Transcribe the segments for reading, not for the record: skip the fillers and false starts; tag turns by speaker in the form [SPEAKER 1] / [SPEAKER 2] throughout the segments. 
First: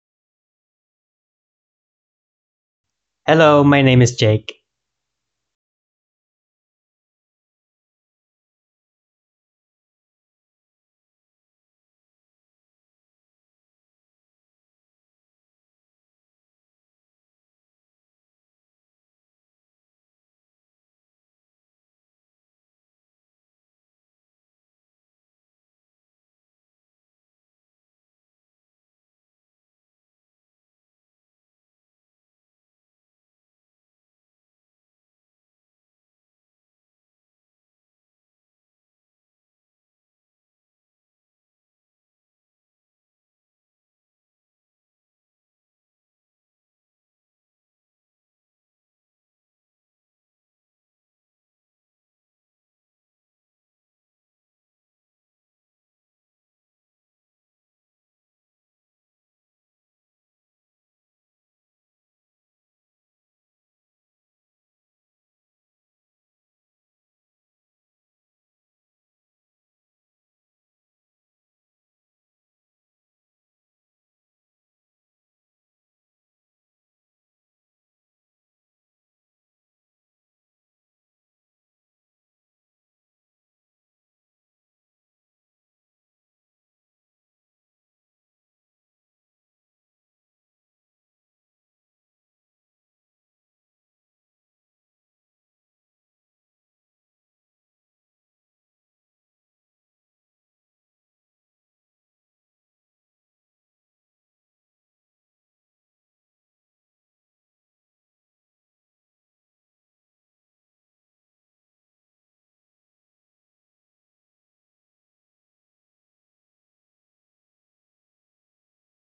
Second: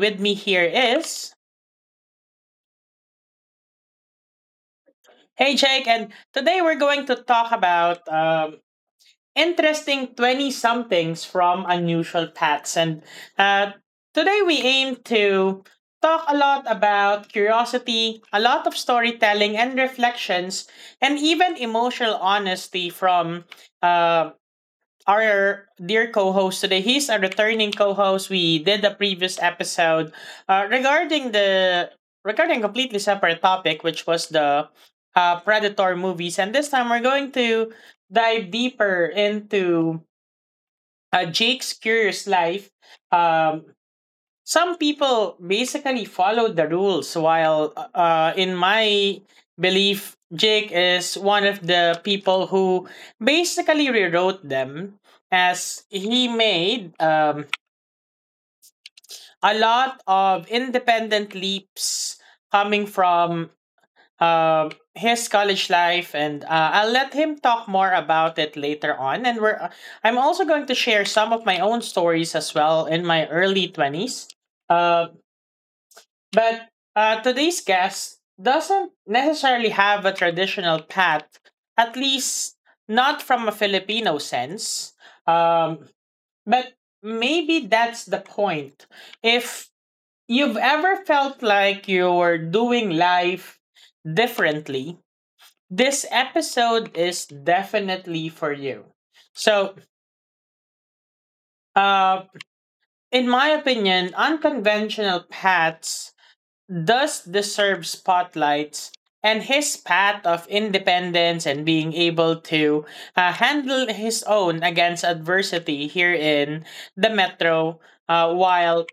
[SPEAKER 1] with me here is...
[SPEAKER 2] Hello, my name is Jake.
[SPEAKER 1] Hey Jake, and today we're going to talk about interesting 20 somethings from unusual paths. And uh, today we aim to talk a lot about curiosity, a lot of storytelling and reflections, and even emotional honesty from um, our dear co-host today. He's a returning co-host. We did the previous episode uh, regarding the regarding completely separate topic, which was the Predator movies, and this time we're going to dive deeper into Jake's curious life. Um, some people basically follow the rules while in my belief Jake is one of the people who basically rewrote them as he made a lot of independent leaps coming from his college life, and I'll let him talk more about it later on, and we're I'm also going to share some of my own stories as well in my early 20s uh. But today's guest doesn't necessarily have a traditional path, at least not from a Filipino sense. Um, but maybe that's the point. If you've ever felt like you're doing life differently, this episode is definitely for you. So, uh, in my opinion, unconventional paths does deserve spotlights, and his path of independence and being able to handle his own against adversity here in the metro while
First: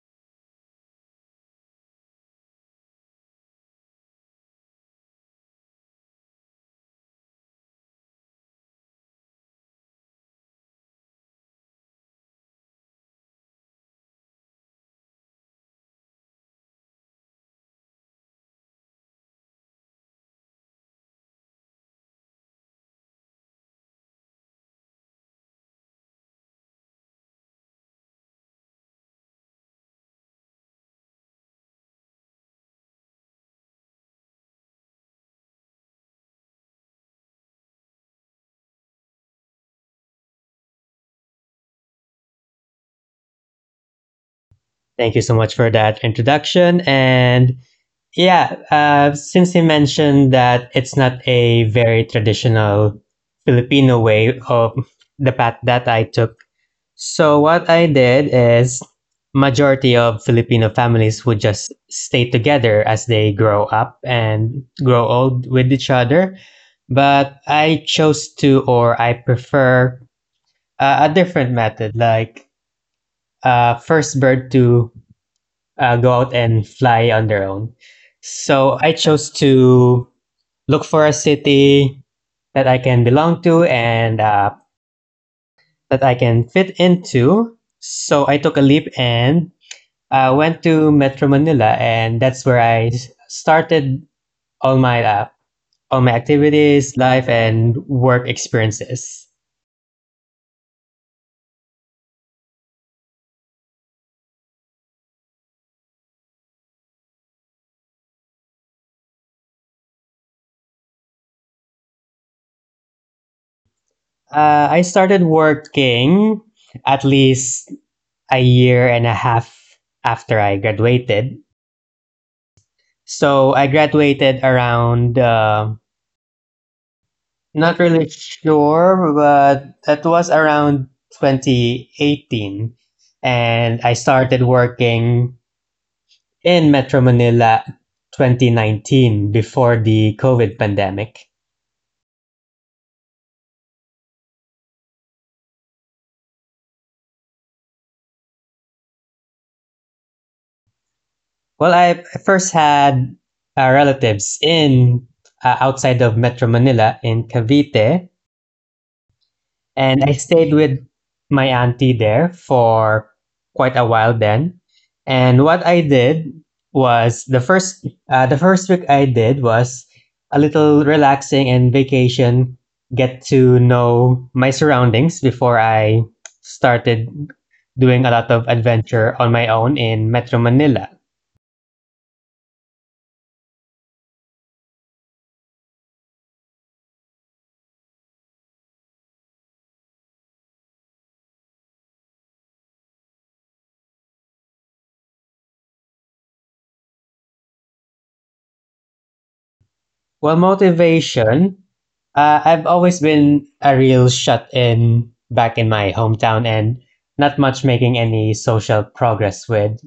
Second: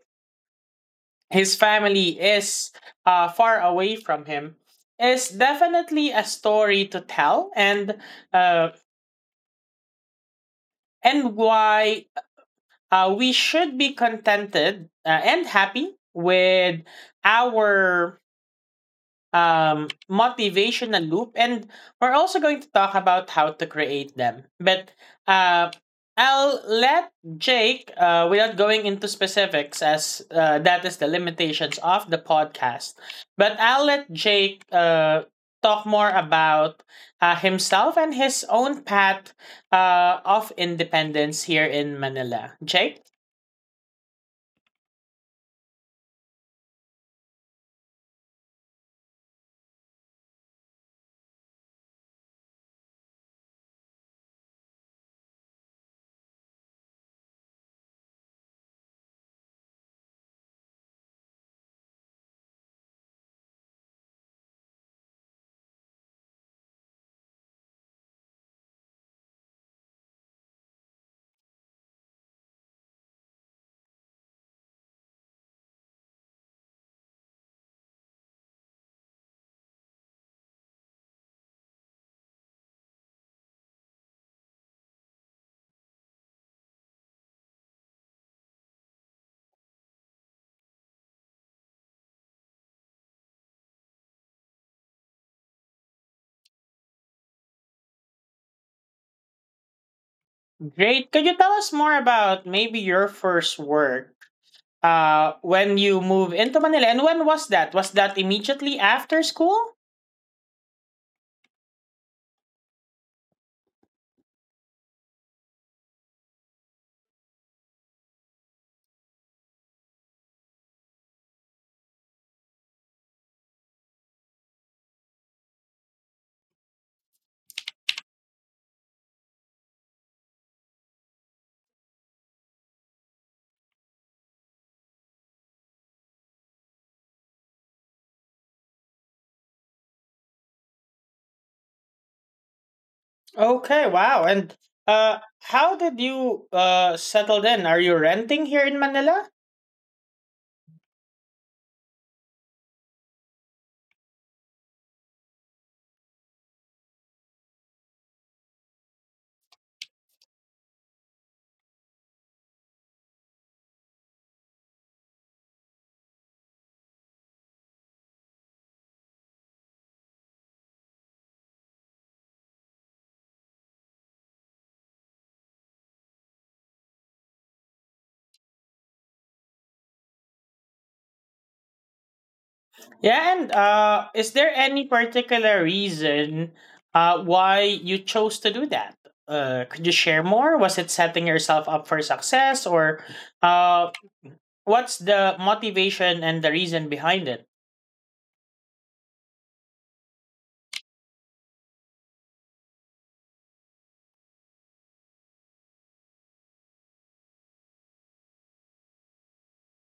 [SPEAKER 1] his family is far away from him is definitely a story to tell, and uh, and why we should be contented and happy with our motivational loop, and we're also going to talk about how to create them. But uh, I'll let Jake, without going into specifics, as that is the limitations of the podcast, but I'll let Jake talk more about himself and his own path of independence here in Manila. Jake,
[SPEAKER 2] Thank you so much for that introduction. And yeah, since you mentioned that it's not a very traditional Filipino way of the path that I took, so what I did is majority of Filipino families would just stay together as they grow up and grow old with each other. But I chose to, or I prefer a different method, like first birth to go out and fly on their own. So I chose to look for a city that I can belong to and that I can fit into. So I took a leap and went to Metro Manila, and that's where started all my uh, all my activities, life, and work experiences.
[SPEAKER 1] great. Could you tell us more about maybe your first work? When you move into Manila. And when was that? Was that immediately after school?
[SPEAKER 2] I started working at least a year and a half after I graduated. So I graduated around, not really sure, but that was around 2018. And I started working in Metro Manila 2019 before the COVID pandemic.
[SPEAKER 1] Okay, wow. And how did you settle in? Are you renting here in Manila?
[SPEAKER 2] Well, I first had relatives in outside of Metro Manila in Cavite, and I stayed with my auntie there for quite a while then. And what I did was the first week I did was a little relaxing and vacation, get to know my surroundings before I started doing a lot of adventure on my own in Metro Manila.
[SPEAKER 1] Yeah, and is there any particular reason why you chose to do that? Could you share more? Was it setting yourself up for success, or uh, what's the motivation and the reason behind it?
[SPEAKER 2] Well, motivation. I've always been a real shut in back in my hometown and not much making any social progress with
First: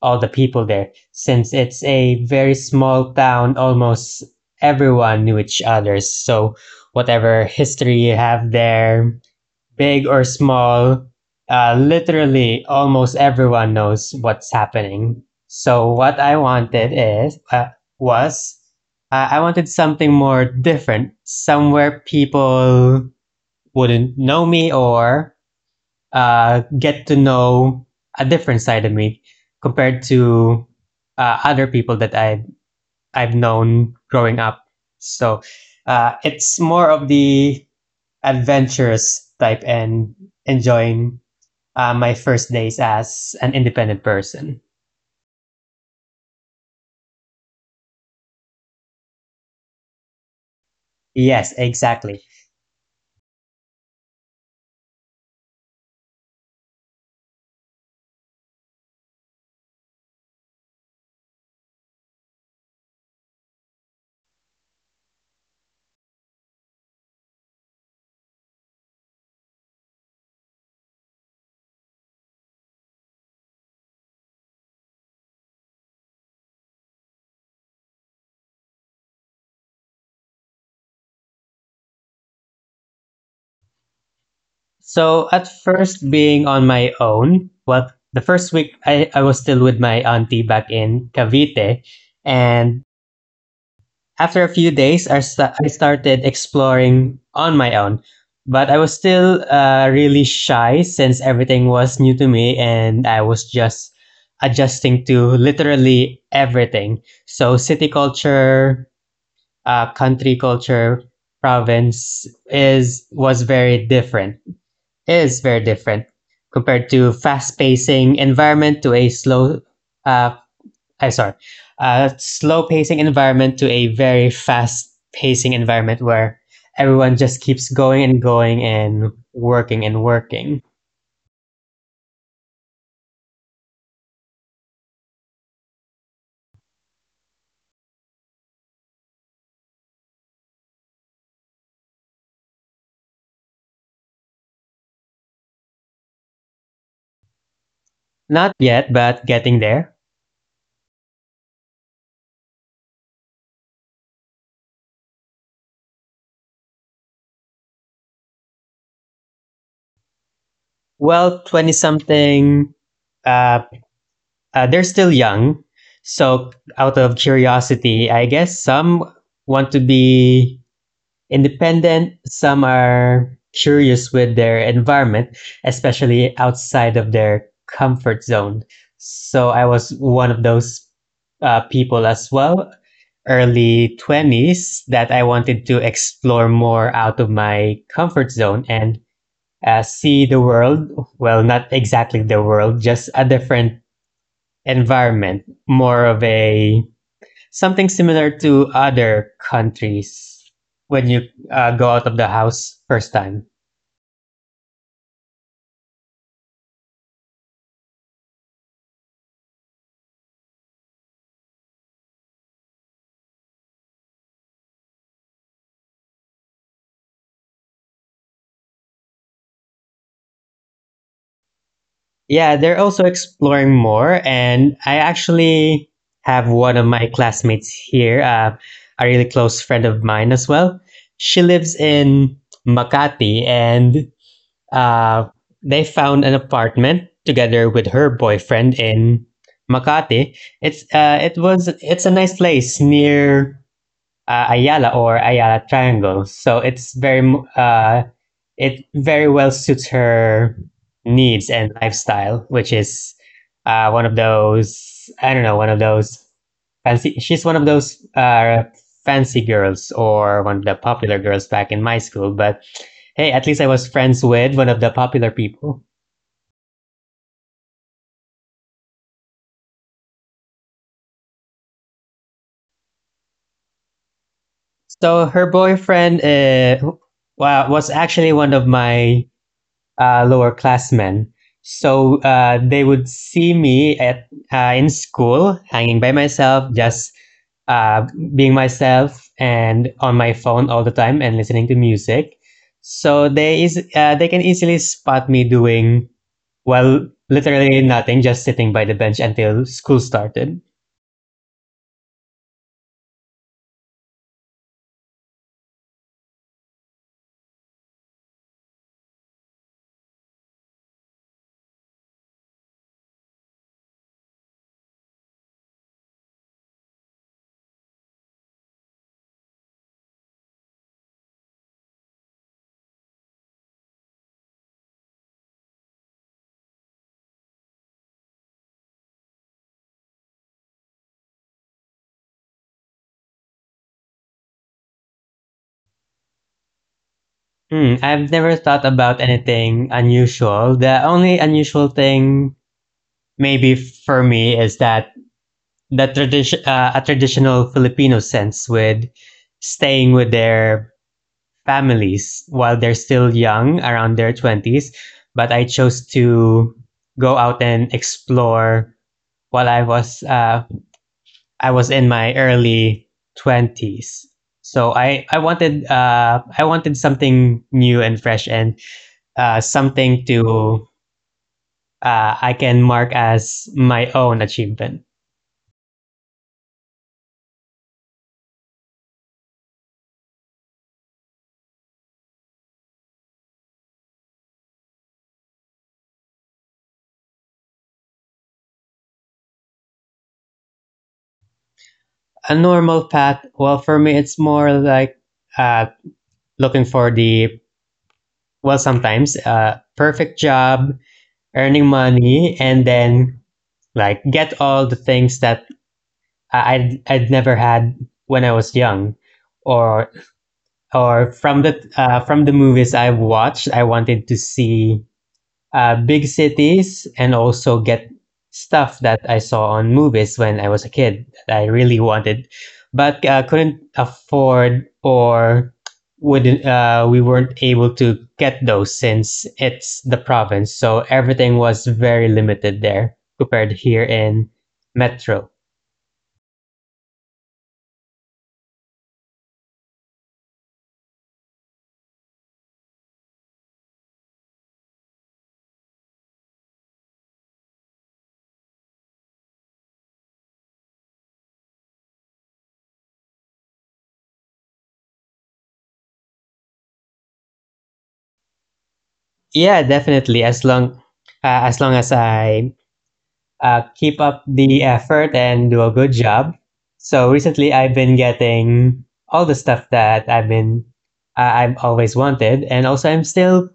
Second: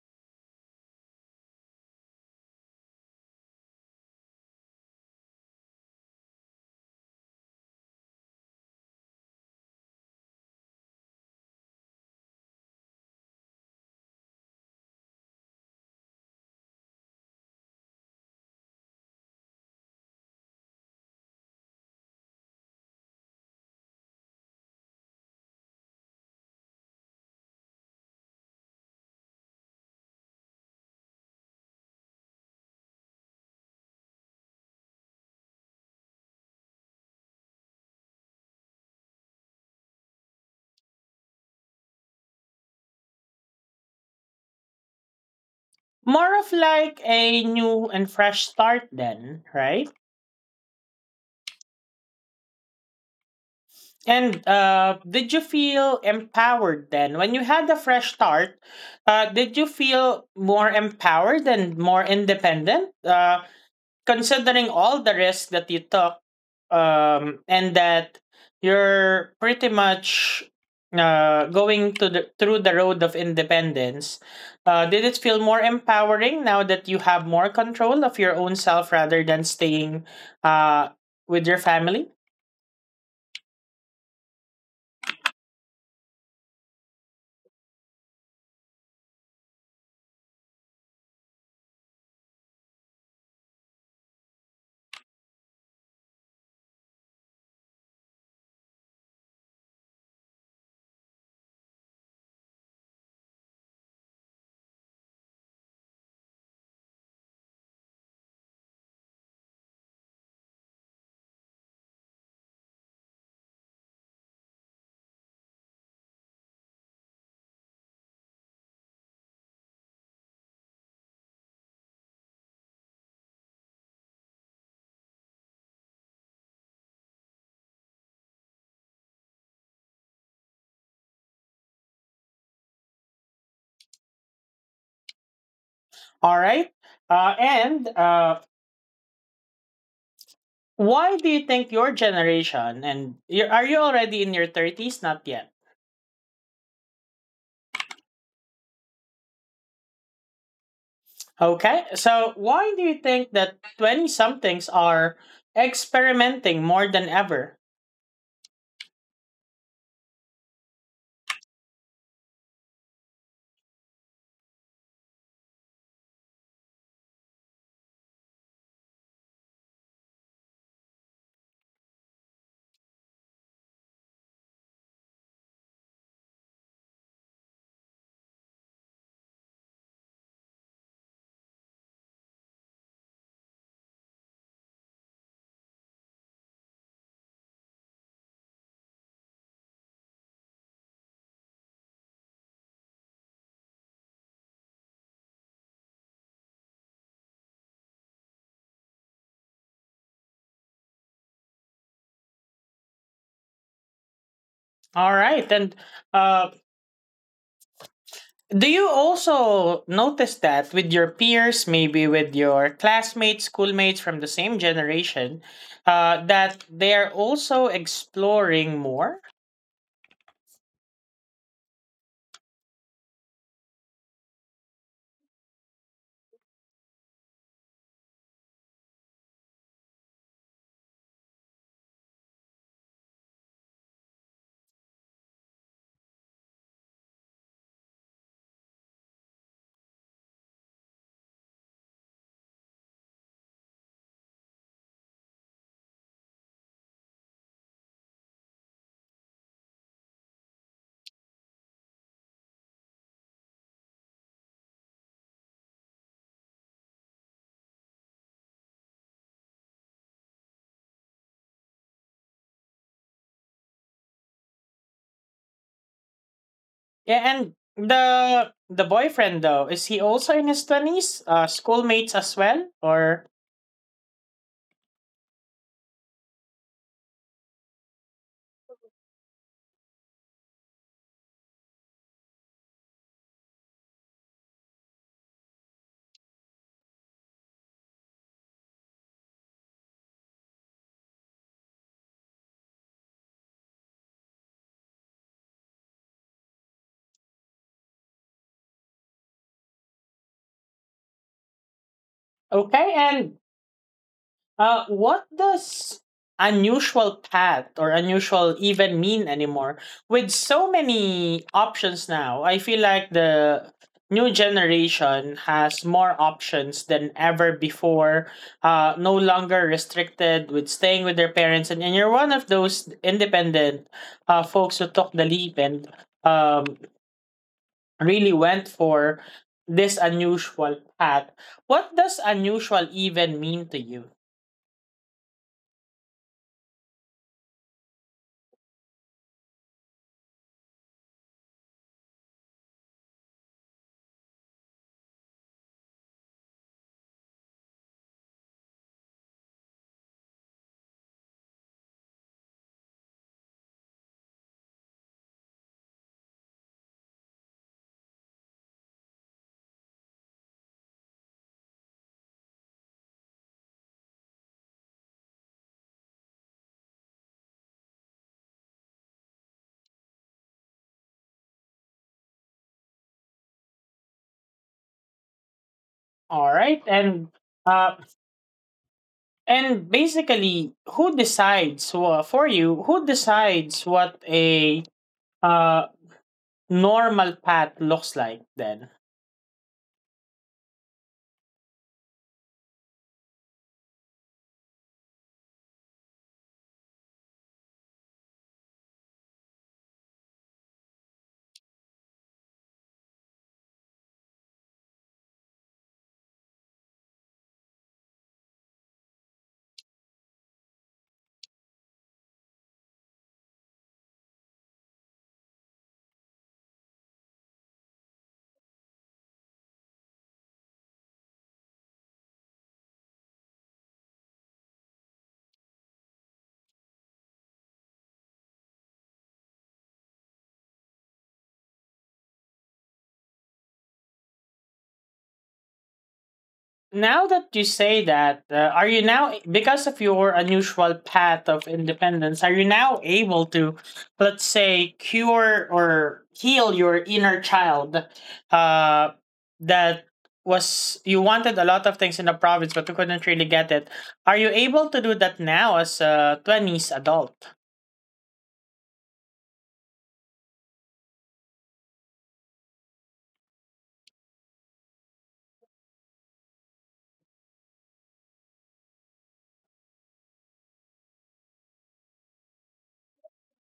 [SPEAKER 2] all the people there since it's a very small town, almost everyone knew each other. So, whatever history you have there, big or small, literally almost everyone knows what's happening. So what I wanted is was I wanted something more different, somewhere people wouldn't know me or get to know a different side of me compared to other people that I've known growing up. So it's more of the adventurous type and enjoying my first days as an independent person.
[SPEAKER 1] More of like a new and fresh start then, right?
[SPEAKER 2] Yes, exactly.
[SPEAKER 1] And did you feel empowered then? When you had the fresh start, did you feel more empowered and more independent? Considering all the risk that you took, and that you're pretty much going to the through the road of independence, did it feel more empowering now that you have more control of your own self rather than staying uh with your family?
[SPEAKER 2] So at first, being on my own, well, the first week I was still with my auntie back in Cavite, and after a few days, I started exploring on my own. But I was still really shy since everything was new to me and I was just adjusting to literally everything. So, city culture, country culture, province is was very different is very different compared to fast pacing environment to a slow uh I sorry slow pacing environment to a very fast pacing environment where everyone just keeps going and going and working and working.
[SPEAKER 1] All right. And Why do you think your generation, and you, are you already in your 30s? Not yet.
[SPEAKER 2] Not yet, but getting there.
[SPEAKER 1] Okay, so why do you think that 20 somethings are experimenting more than ever?
[SPEAKER 2] Well, 20 something uh uh, they're still young. So, out of curiosity, I guess some want to be independent, some are curious with their environment, especially outside of their comfort zone. So, I was one of those people as well, early 20s, that I wanted to explore more out of my comfort zone and see the world. Well, not exactly the world, just a different environment, more of a something similar to other countries when you go out of the house first time.
[SPEAKER 1] All right, and uh, do you also notice that with your peers, maybe with your classmates, schoolmates from the same generation, that they are also exploring more?
[SPEAKER 2] Yeah, they're also exploring more, and I actually have one of my classmates here, a really close friend of mine as well. She lives in Makati, and uh, they found an apartment together with her boyfriend in Makati. It's it was it's a nice place near Ayala or Ayala Triangle. So it's it very well suits her needs and lifestyle, which is one of those I don't know one of those fancy. She's one of those fancy girls or one of the popular girls back in my school. But hey, at least I was friends with one of the popular people.
[SPEAKER 1] Yeah, and the boyfriend though, is he also in his 20s? Schoolmates as well, or...
[SPEAKER 2] So her boyfriend was actually one of my lower classmen. So they would see me at in school, hanging by myself, just uh, being myself, and on my phone all the time, and listening to music. So they can easily spot me doing, well, literally nothing, just sitting by the bench until school started.
[SPEAKER 1] Okay, and what does unusual path or unusual even mean anymore? With so many options now, I feel like the new generation has more options than ever before. No longer restricted with staying with their parents, and you're one of those independent folks who took the leap and um, really went for this unusual path. What does unusual even mean to you?
[SPEAKER 2] Hmm, I've never thought about anything unusual. The only unusual thing maybe for me is that the tradition a traditional Filipino sense with staying with their families while they're still young around their 20s, but I chose to go out and explore while I was in my early 20s. So I wanted I wanted something new and fresh and something to I can mark as my own achievement.
[SPEAKER 1] All right, and uh, and basically, who decides for you? Who decides what a uh normal path looks like then?
[SPEAKER 2] A normal path, well, for me, it's more like uh looking for the, well, sometimes perfect job, earning money, and then like get all the things that I'd never had when I was young, or or from the movies I've watched. I wanted to see big cities and also get stuff that I saw on movies when I was a kid that I really wanted, but couldn't afford or wouldn't we weren't able to get those since it's the province. So everything was very limited there compared here in Metro.
[SPEAKER 1] Now that you say that, are you now, because of your unusual path of independence, are you now able to, let's say, cure or heal your inner child, uh, that was, you wanted a lot of things in the province, but you couldn't really get it? Are you able to do that now as a 20s adult?
[SPEAKER 2] Yeah, definitely. As long as I keep up the effort and do a good job. So recently, I've been getting all the stuff that I've always wanted, and also I'm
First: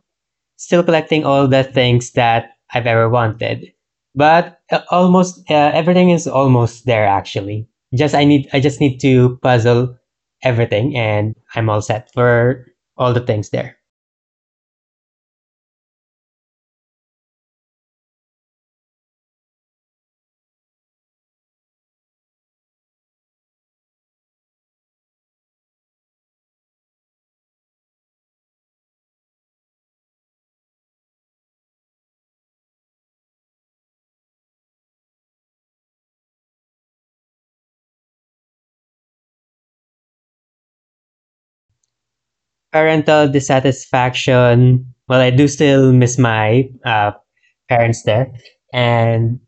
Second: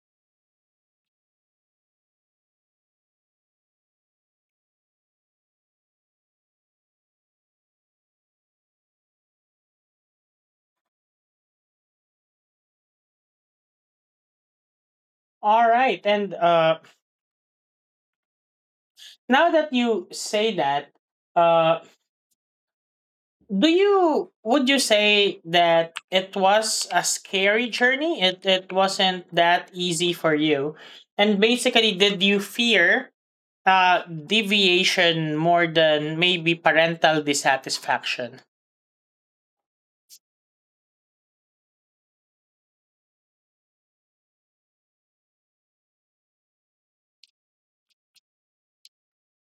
[SPEAKER 2] still collecting all the things that I've ever wanted. But almost everything is almost there actually. Just I need I just need to puzzle everything, and I'm all set for all the things there.
[SPEAKER 1] All right. And now that you say that, uh, do you... would you say that it was a scary journey, it wasn't that easy for you, and basically did you fear deviation more than maybe parental dissatisfaction?
[SPEAKER 2] Parental dissatisfaction. Well, I do still miss my parents there. And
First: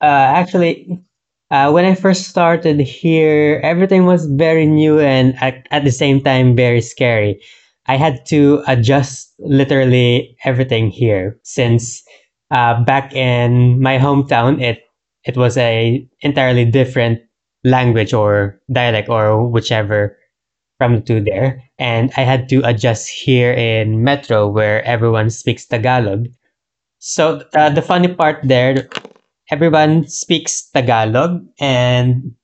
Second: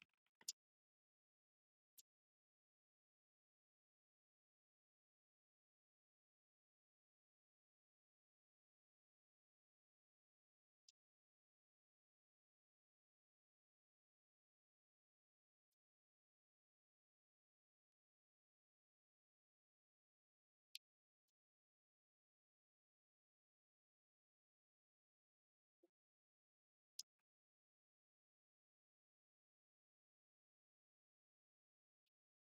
[SPEAKER 2] uh, actually, when I first started here, everything was very new and at the same time very scary. I had to adjust literally everything here since back in my hometown, it was a entirely different language or dialect or whichever from the two there, and I had to adjust here in Metro where everyone speaks Tagalog. So the funny part there, everyone speaks Tagalog, and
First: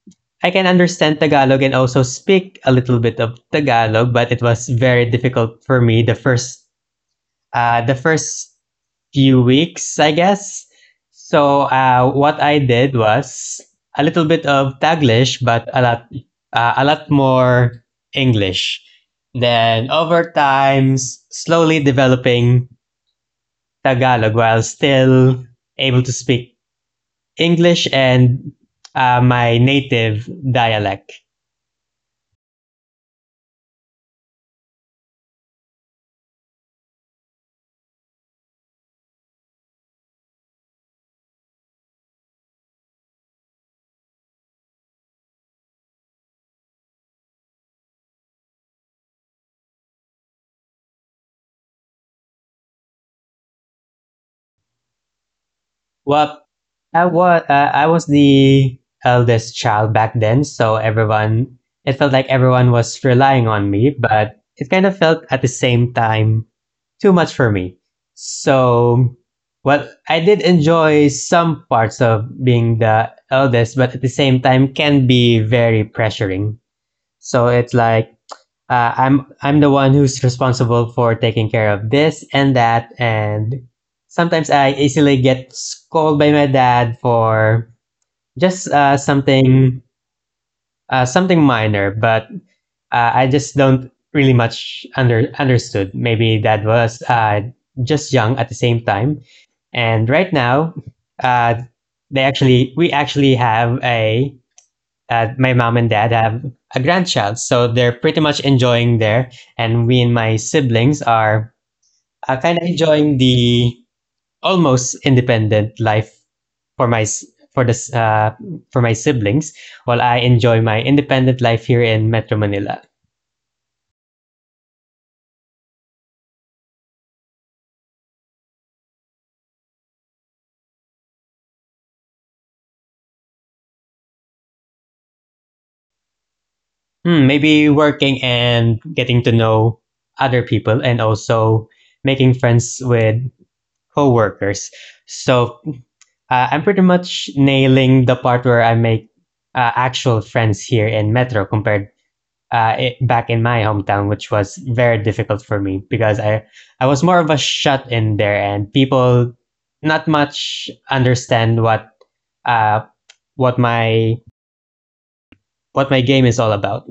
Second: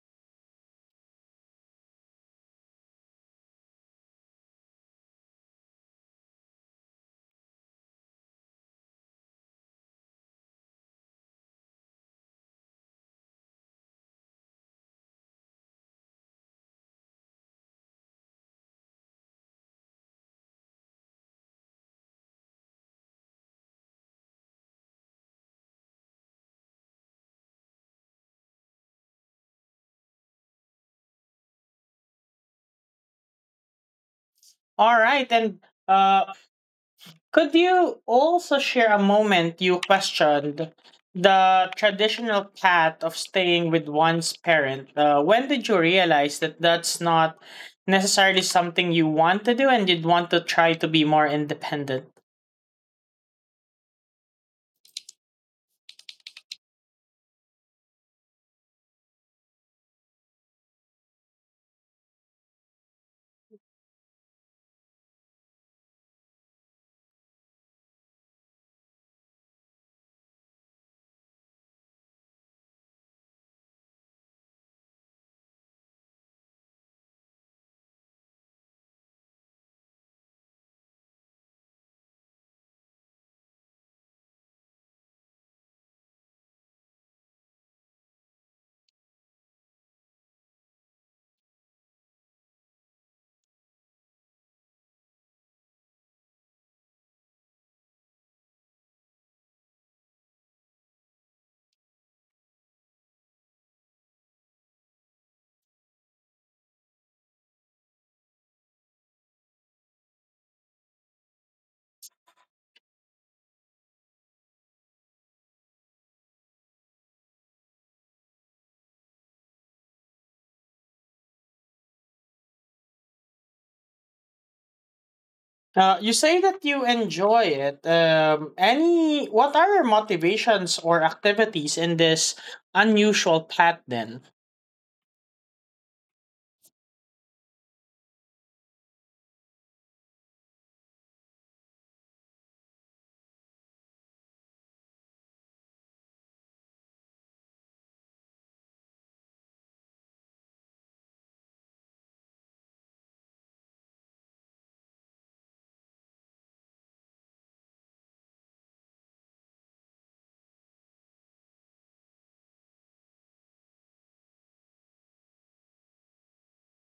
[SPEAKER 2] I can understand Tagalog and also speak a little bit of Tagalog, but it was very difficult for me the first few weeks, I guess. So what I did was a little bit of Taglish, but a lot more English. Then over time, slowly developing Tagalog while still able to speak English and my native dialect.
[SPEAKER 1] All right, and uh could you also share a moment you questioned the traditional path of staying with one's parent? When did you realize that that's not necessarily something you want to do and you'd want to try to be more independent?
[SPEAKER 2] Well, I was the eldest child back then, so everyone, it felt like everyone was relying on me, but it kind of felt at the same time too much for me. So, well, I did enjoy some parts of being the eldest, but at the same time can be very pressuring. So it's like I'm the one who's responsible for taking care of this and that, and sometimes I easily get scolded by my dad for just something minor, but I just don't really much under understood. Maybe dad was just young at the same time, and right now, uh, they actually we actually have a my mom and dad have a grandchild, so they're pretty much enjoying there. And we and my siblings are kind of enjoying the almost independent life for my s- for this for my siblings, while I enjoy my independent life here in Metro Manila.
[SPEAKER 1] You say that you enjoy it. Any... what are your motivations or activities in this unusual path then?
[SPEAKER 2] Hmm, maybe working and getting to know other people, and also making friends with coworkers. So I'm pretty much nailing the part where I make actual friends here in Metro compared back in my hometown, which was very difficult for me because I was more of a shut in there, and people not much understand uh, what my what my game is all about.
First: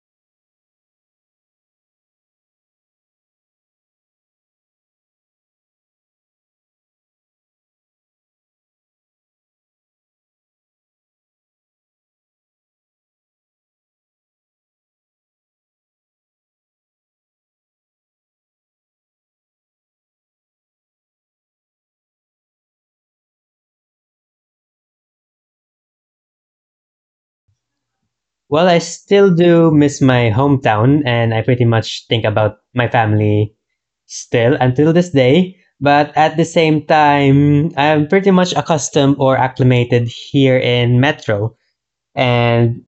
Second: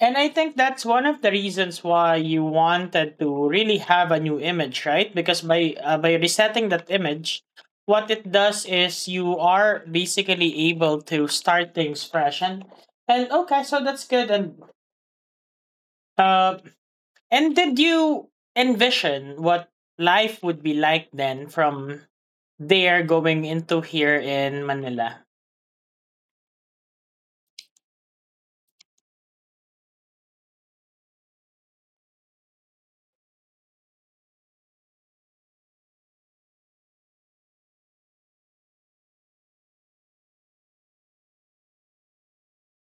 [SPEAKER 1] And I think that's one of the reasons why you wanted to really have a new image, right? Because by resetting that image, what it does is you are basically able to start things fresh. And okay, so that's good. And uh, and did you envision what life would be like then from there going into here in Manila?
[SPEAKER 2] Well, I still do miss my hometown, and I pretty much think about my family still until this day. But at the same time, I'm pretty much accustomed or acclimated here in Metro. And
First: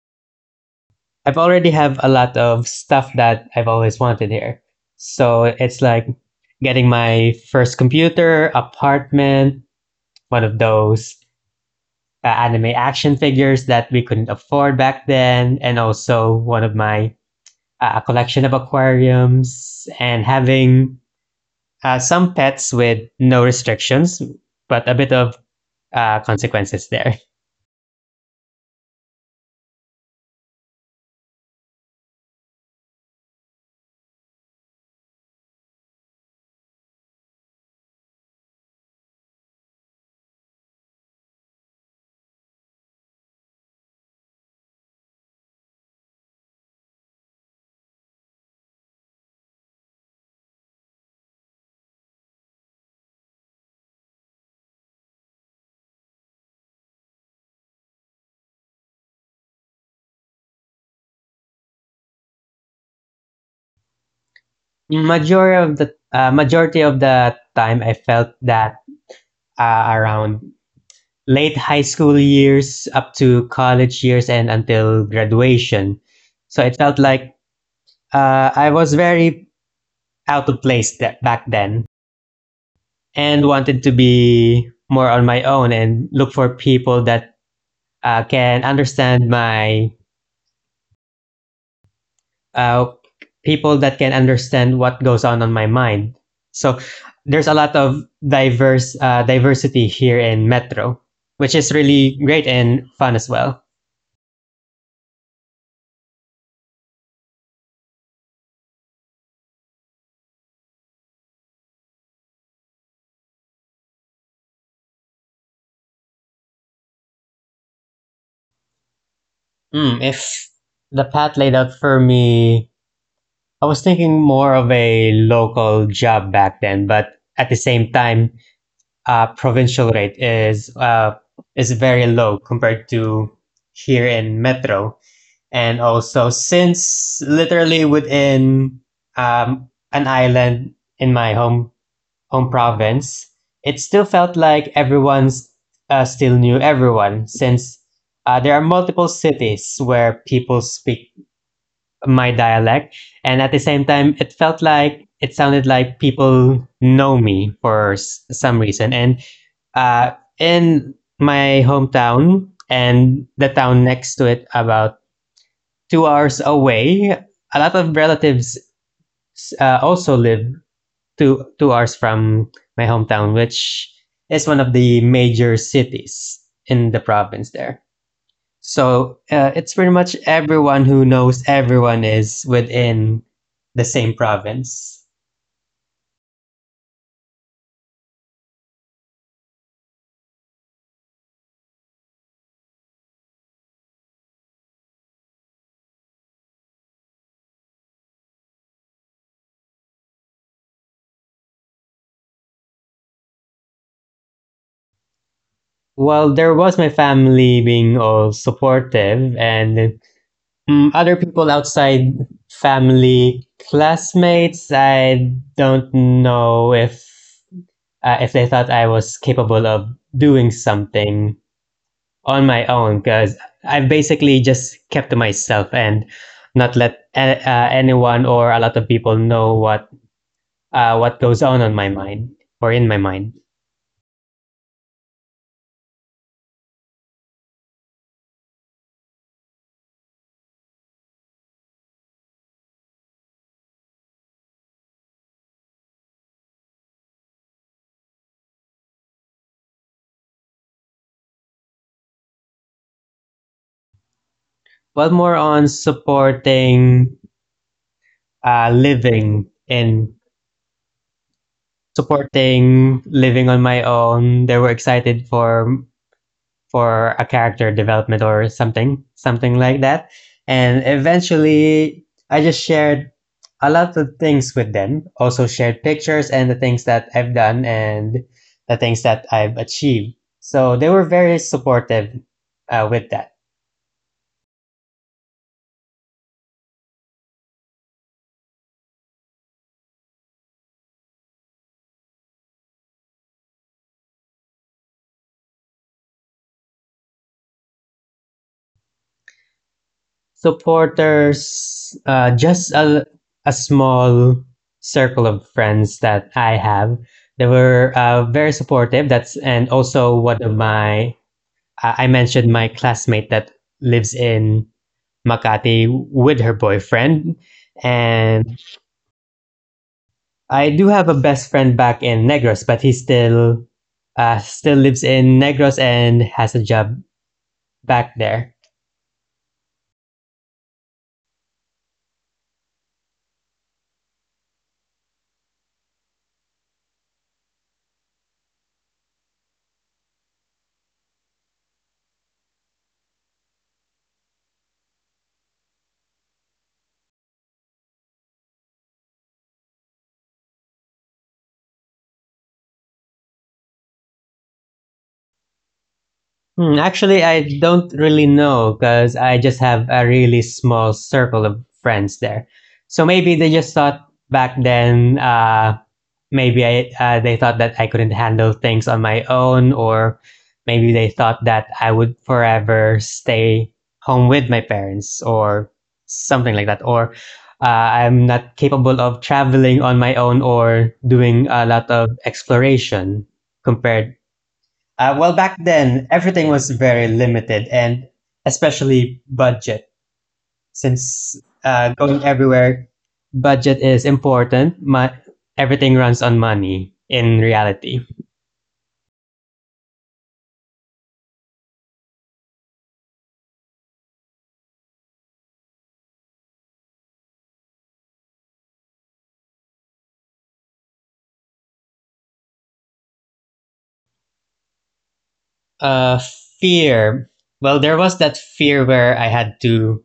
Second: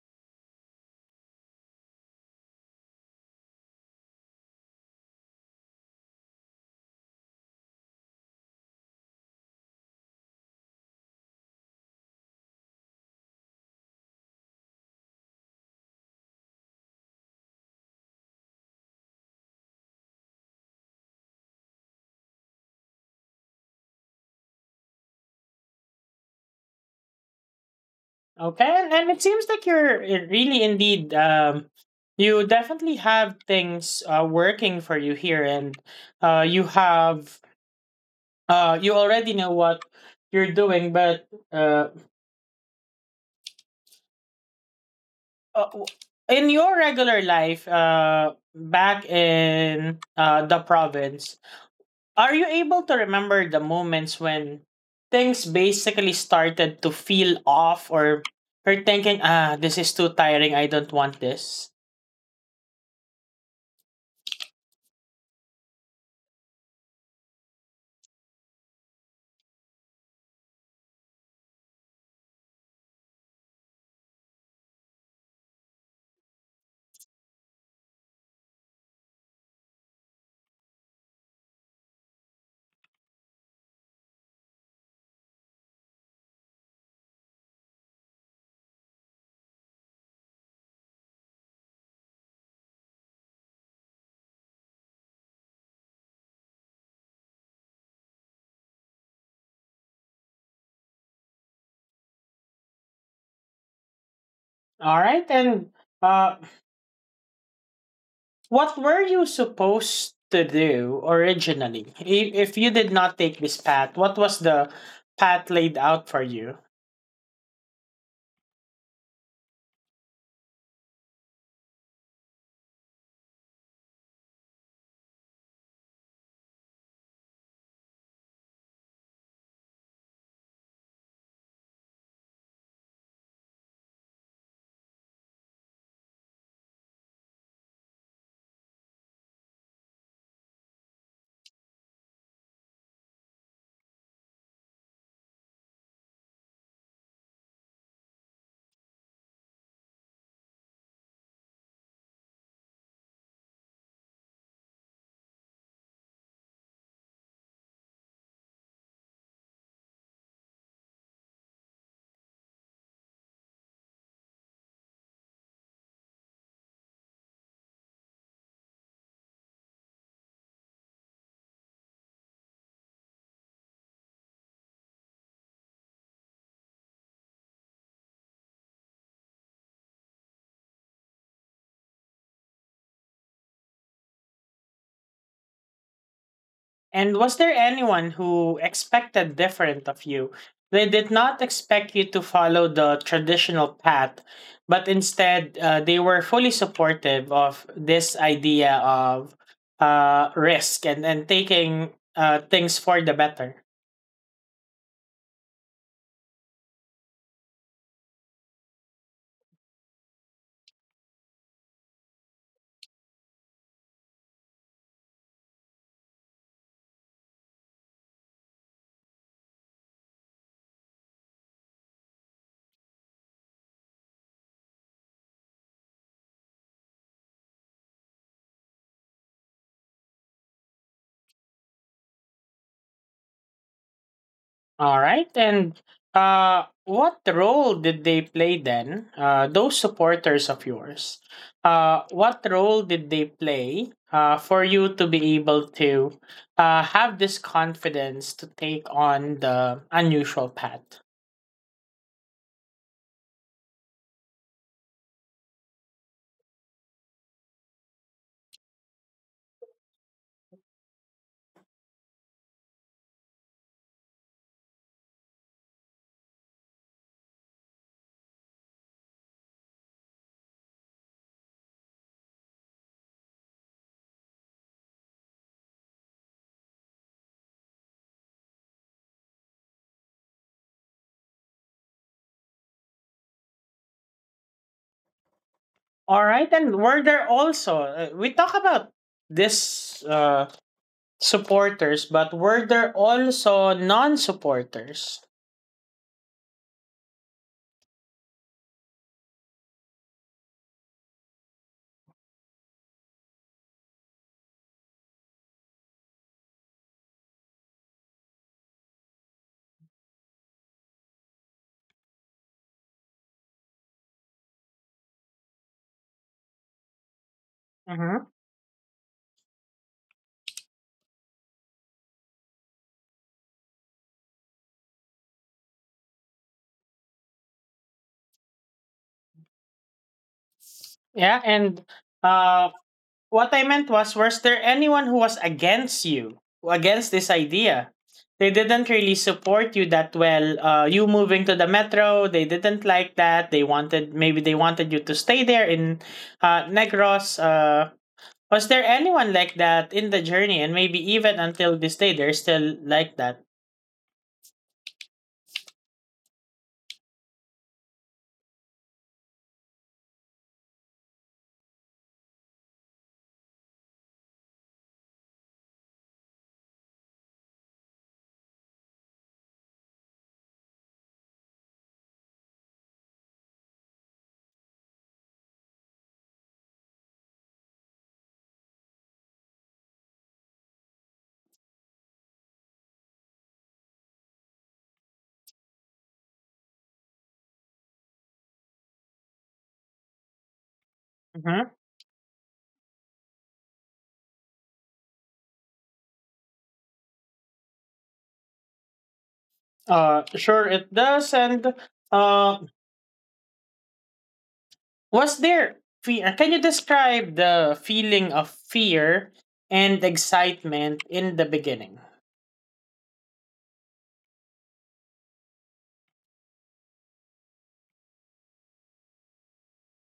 [SPEAKER 2] I've already have a lot of stuff that I've always wanted here. So it's like getting my first computer, apartment, one of those anime action figures that we couldn't afford back then, and also one of my a collection of aquariums and having some pets with no restrictions, but a bit of consequences there.
[SPEAKER 1] Okay, and it seems like you're really indeed, you definitely have things working for you here, and you have you already know what you're doing, but uh, w- in your regular life back in the province, are you able to remember the moments when things basically started to feel off, or you're thinking, ah, this is too tiring, I don't want this?
[SPEAKER 2] Majority of the time, I felt that around late high school years up to college years and until graduation, so it felt like I was very out of place that back then and wanted to be more on my own and look for people that can understand my uh, people that can understand what goes on my mind. So there's a lot of diverse diversity here in Metro, which is really great and fun as well.
[SPEAKER 1] All right, and uh, what were you supposed to do originally? I- If you did not take this path, what was the path laid out for you?
[SPEAKER 2] Mm, if the path laid out for me, I was thinking more of a local job back then, but at the same time, provincial rate is very low compared to here in Metro. And also, since literally within an island in my home province, it still felt like everyone's still knew everyone. Since there are multiple cities where people speak my dialect, and at the same time, it felt like it sounded like people know me for some reason. And uh, in my hometown and the town next to it, about 2 hours away. A lot of relatives also live two hours from my hometown, which is one of the major cities in the province there. So it's pretty much everyone who knows everyone is within the same province.
[SPEAKER 1] And was there anyone who expected different of you? They did not expect you to follow the traditional path, but instead they were fully supportive of this idea of risk, and taking things for the better.
[SPEAKER 2] Well, there was my family being all supportive, and mm, other people outside family, classmates, I don't know if they thought I was capable of doing something on my own, because I've basically just kept to myself and not let anyone or a lot of people know what goes on my mind or in my mind.
[SPEAKER 1] All right. And what role did they play then, those supporters of yours? What role did they play for you to be able to have this confidence to take on the unusual path?
[SPEAKER 2] Well, more on supporting living and supporting living on my own. They were excited for a character development or something, something like that. And eventually, I just shared a lot of things with them, also shared pictures and the things that I've done and the things that I've achieved. So they were very supportive with that.
[SPEAKER 1] All right. And were there also, we talk about this supporters, but were there also non supporters?
[SPEAKER 2] Supporters, just a small circle of friends that I have. They were very supportive. That's and also one of my I mentioned my classmate that lives in Makati with her boyfriend.
[SPEAKER 1] Mm-hmm.
[SPEAKER 2] And I do have a best friend back in Negros, but he still still lives in Negros and has a job back there.
[SPEAKER 1] Yeah. And uh, what I meant was there anyone who was against you, who against this idea? They didn't really support you that well. You moving to the metro, they didn't like that. They wanted... maybe they wanted you to stay there in Negros. Was there anyone like that in the journey, and maybe even until this day, they're still like that?
[SPEAKER 2] Hmm, actually, I don't really know because I just have a really small circle of friends there. So maybe they just thought back then maybe they thought that I couldn't handle things on my own, or maybe they thought that I would forever stay home with my parents, or something like that, or uh, I'm not capable of traveling on my own or doing a lot of exploration compared. Well, back then, everything was very limited and especially budget since
[SPEAKER 1] Mm-hmm.
[SPEAKER 2] going everywhere, budget is important. My everything runs on money in reality.
[SPEAKER 1] Sure, it does, and uh, was there fear? Can you describe the feeling of fear and excitement in the beginning?
[SPEAKER 2] Uh, Fear. Well, there was that fear where I had to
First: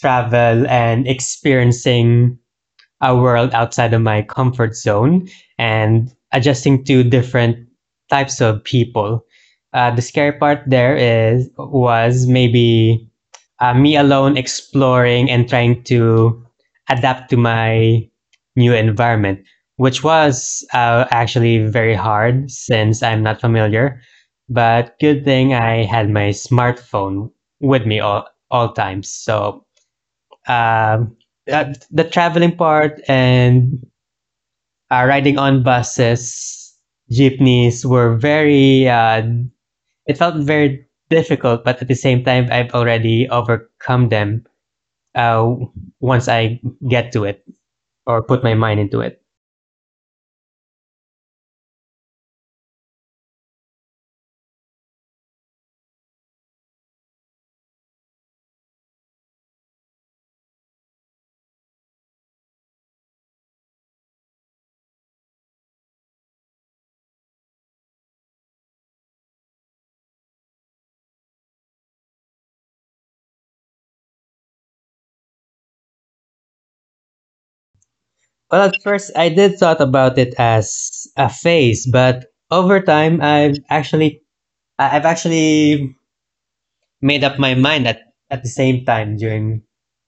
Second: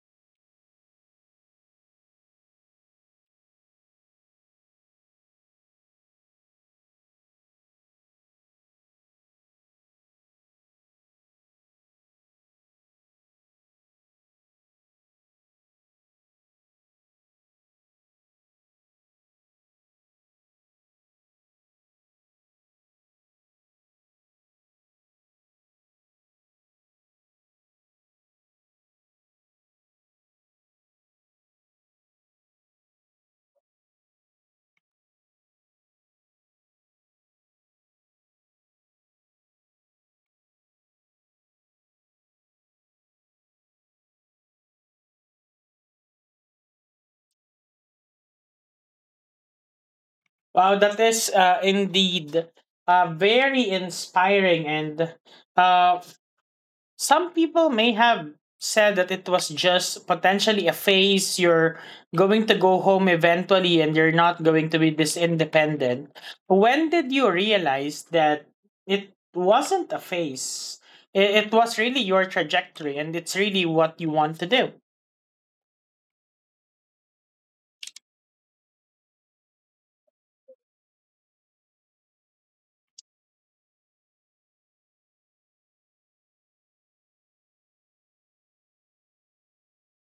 [SPEAKER 2] travel and experiencing a world outside of my comfort zone and adjusting to different types of people. The scary part there is was maybe me alone exploring and trying to adapt to my new environment, which was actually very hard since I'm not familiar. But good thing I had my smartphone with me all times, so um, the traveling part and riding on buses, jeepneys were very. It felt very difficult, but at the same time, I've already overcome them uh, once I get to it or put my mind into it.
[SPEAKER 1] Wow, that is indeed very inspiring, and uh, some people may have said that it was just potentially a phase, you're going to go home eventually and you're not going to be this independent. When did you realize that it wasn't a phase, I- it was really your trajectory and it's really what you want to do?
[SPEAKER 2] Well, at first, I did thought about it as a phase, but over time, I've actually made up my mind at the same time during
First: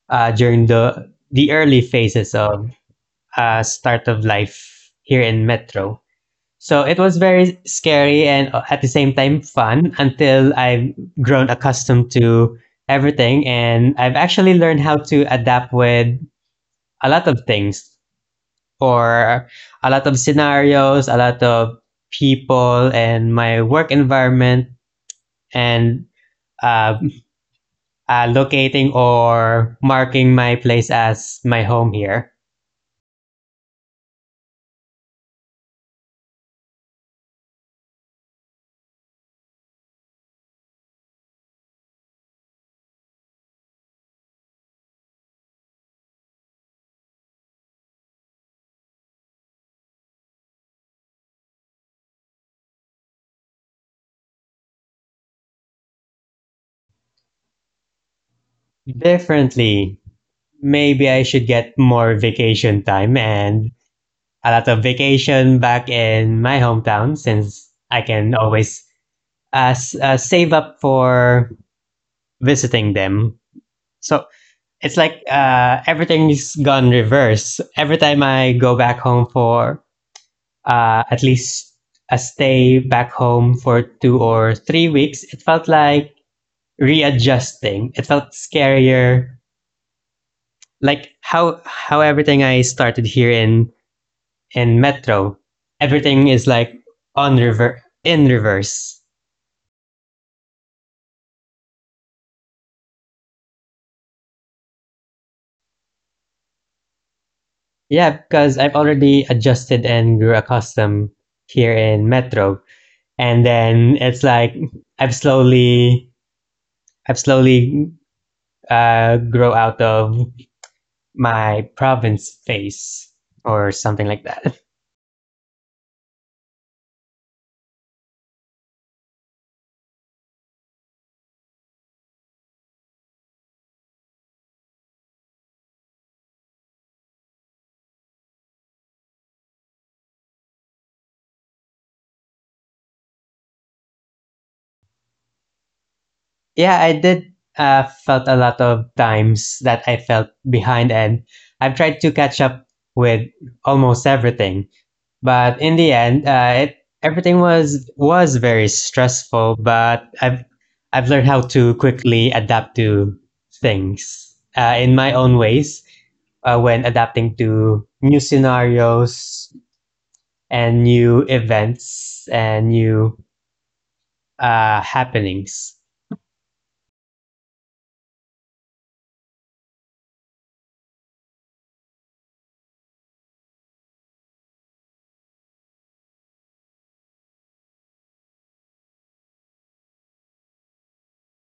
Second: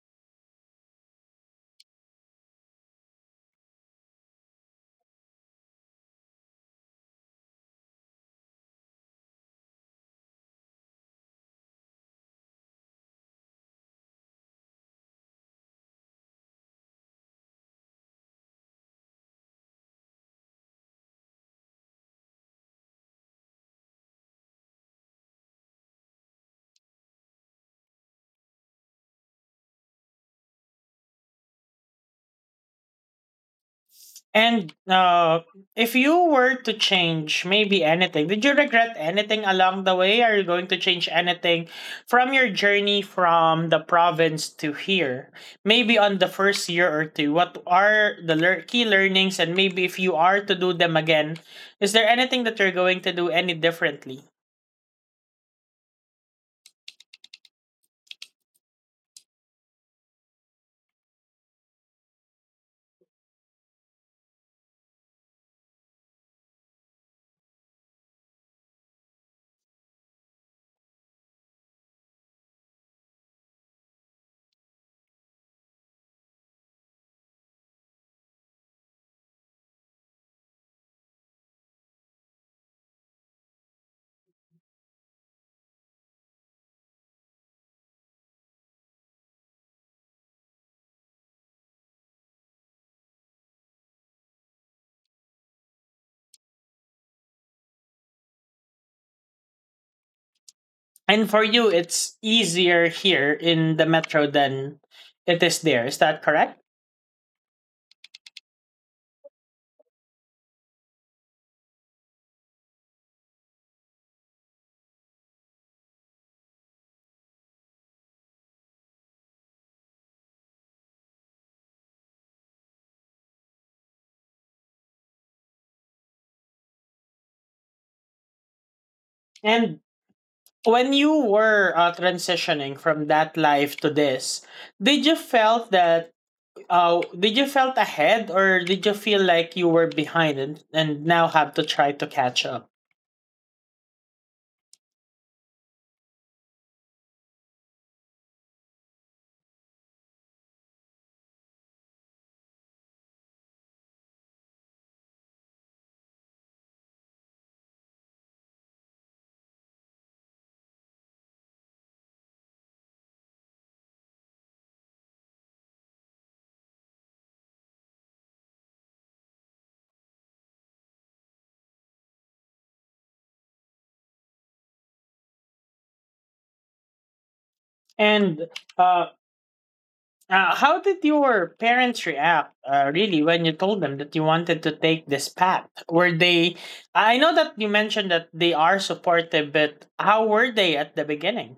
[SPEAKER 2] during the early phases of start of life here in Metro. So it was very scary and at the same time fun until I've grown accustomed to everything and I've actually learned how to adapt with a lot of things or a lot of scenarios, a lot of people and my work environment and uh, locating or marking my place as my home here
[SPEAKER 1] And if you were to change maybe anything, did you regret anything along the way? Are you going to change anything from your journey from the province to here? Maybe on the first year or two, what are the key learnings? And maybe if you are to do them again, is there anything that you're going to do any differently?
[SPEAKER 2] differently. Maybe I should get more vacation time and a lot of vacation back in my hometown since I can always save up for visiting them. So it's like everything's gone reverse. Every time I go back home for at least a stay back home for 2 or 3 weeks, it felt like readjusting. It felt scarier. Like how everything I started here in Metro, everything is like in reverse.
[SPEAKER 1] And for you, it's easier here in the metro than it is there. Is that correct?
[SPEAKER 2] Yeah, because I've already adjusted and grew accustomed here in Metro, and then it's like I've slowly I've slowly grow out of my province phase or something like that.
[SPEAKER 1] And when you were transitioning from that life to this, did you felt that did you felt ahead, or did you feel like you were behind and now have to try to catch up?
[SPEAKER 2] Yeah, I did uh, felt a lot of times that I felt behind, and I've tried to catch up with almost everything. But in the end, it everything was very stressful. But I've learned how to quickly adapt to things in my own ways when adapting to new scenarios and new events and new happenings.
[SPEAKER 1] And uh, how did your parents react really when you told them that you wanted to take this path? Were they... I know that you mentioned that they are supportive, but how were they at the beginning?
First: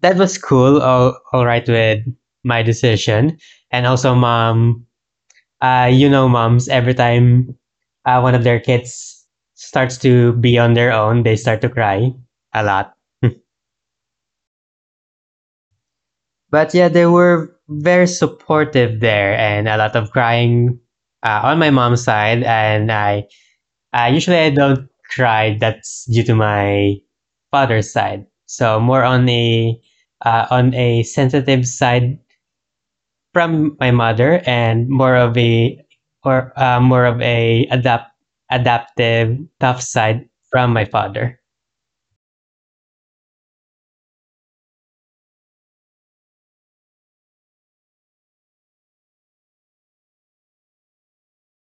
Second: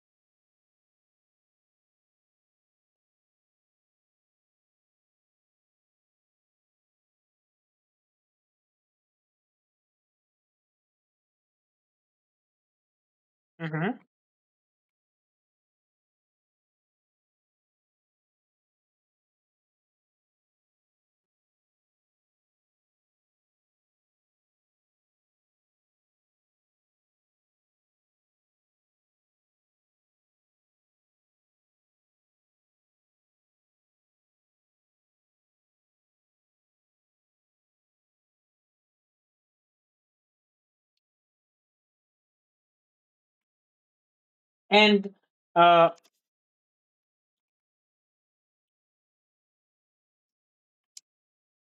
[SPEAKER 2] That was cool. All right with my decision, and also mom, you know, moms, every time one of their kids starts to be on their own, they start to cry a lot.
[SPEAKER 1] Mm-hmm.
[SPEAKER 2] But yeah, they were very supportive there and a lot of crying on my mom's side. And I usually I don't cry. That's due to my father's side. So more on a sensitive side from my mother and more of a or more of a adaptive tough side from my father.
[SPEAKER 1] And uh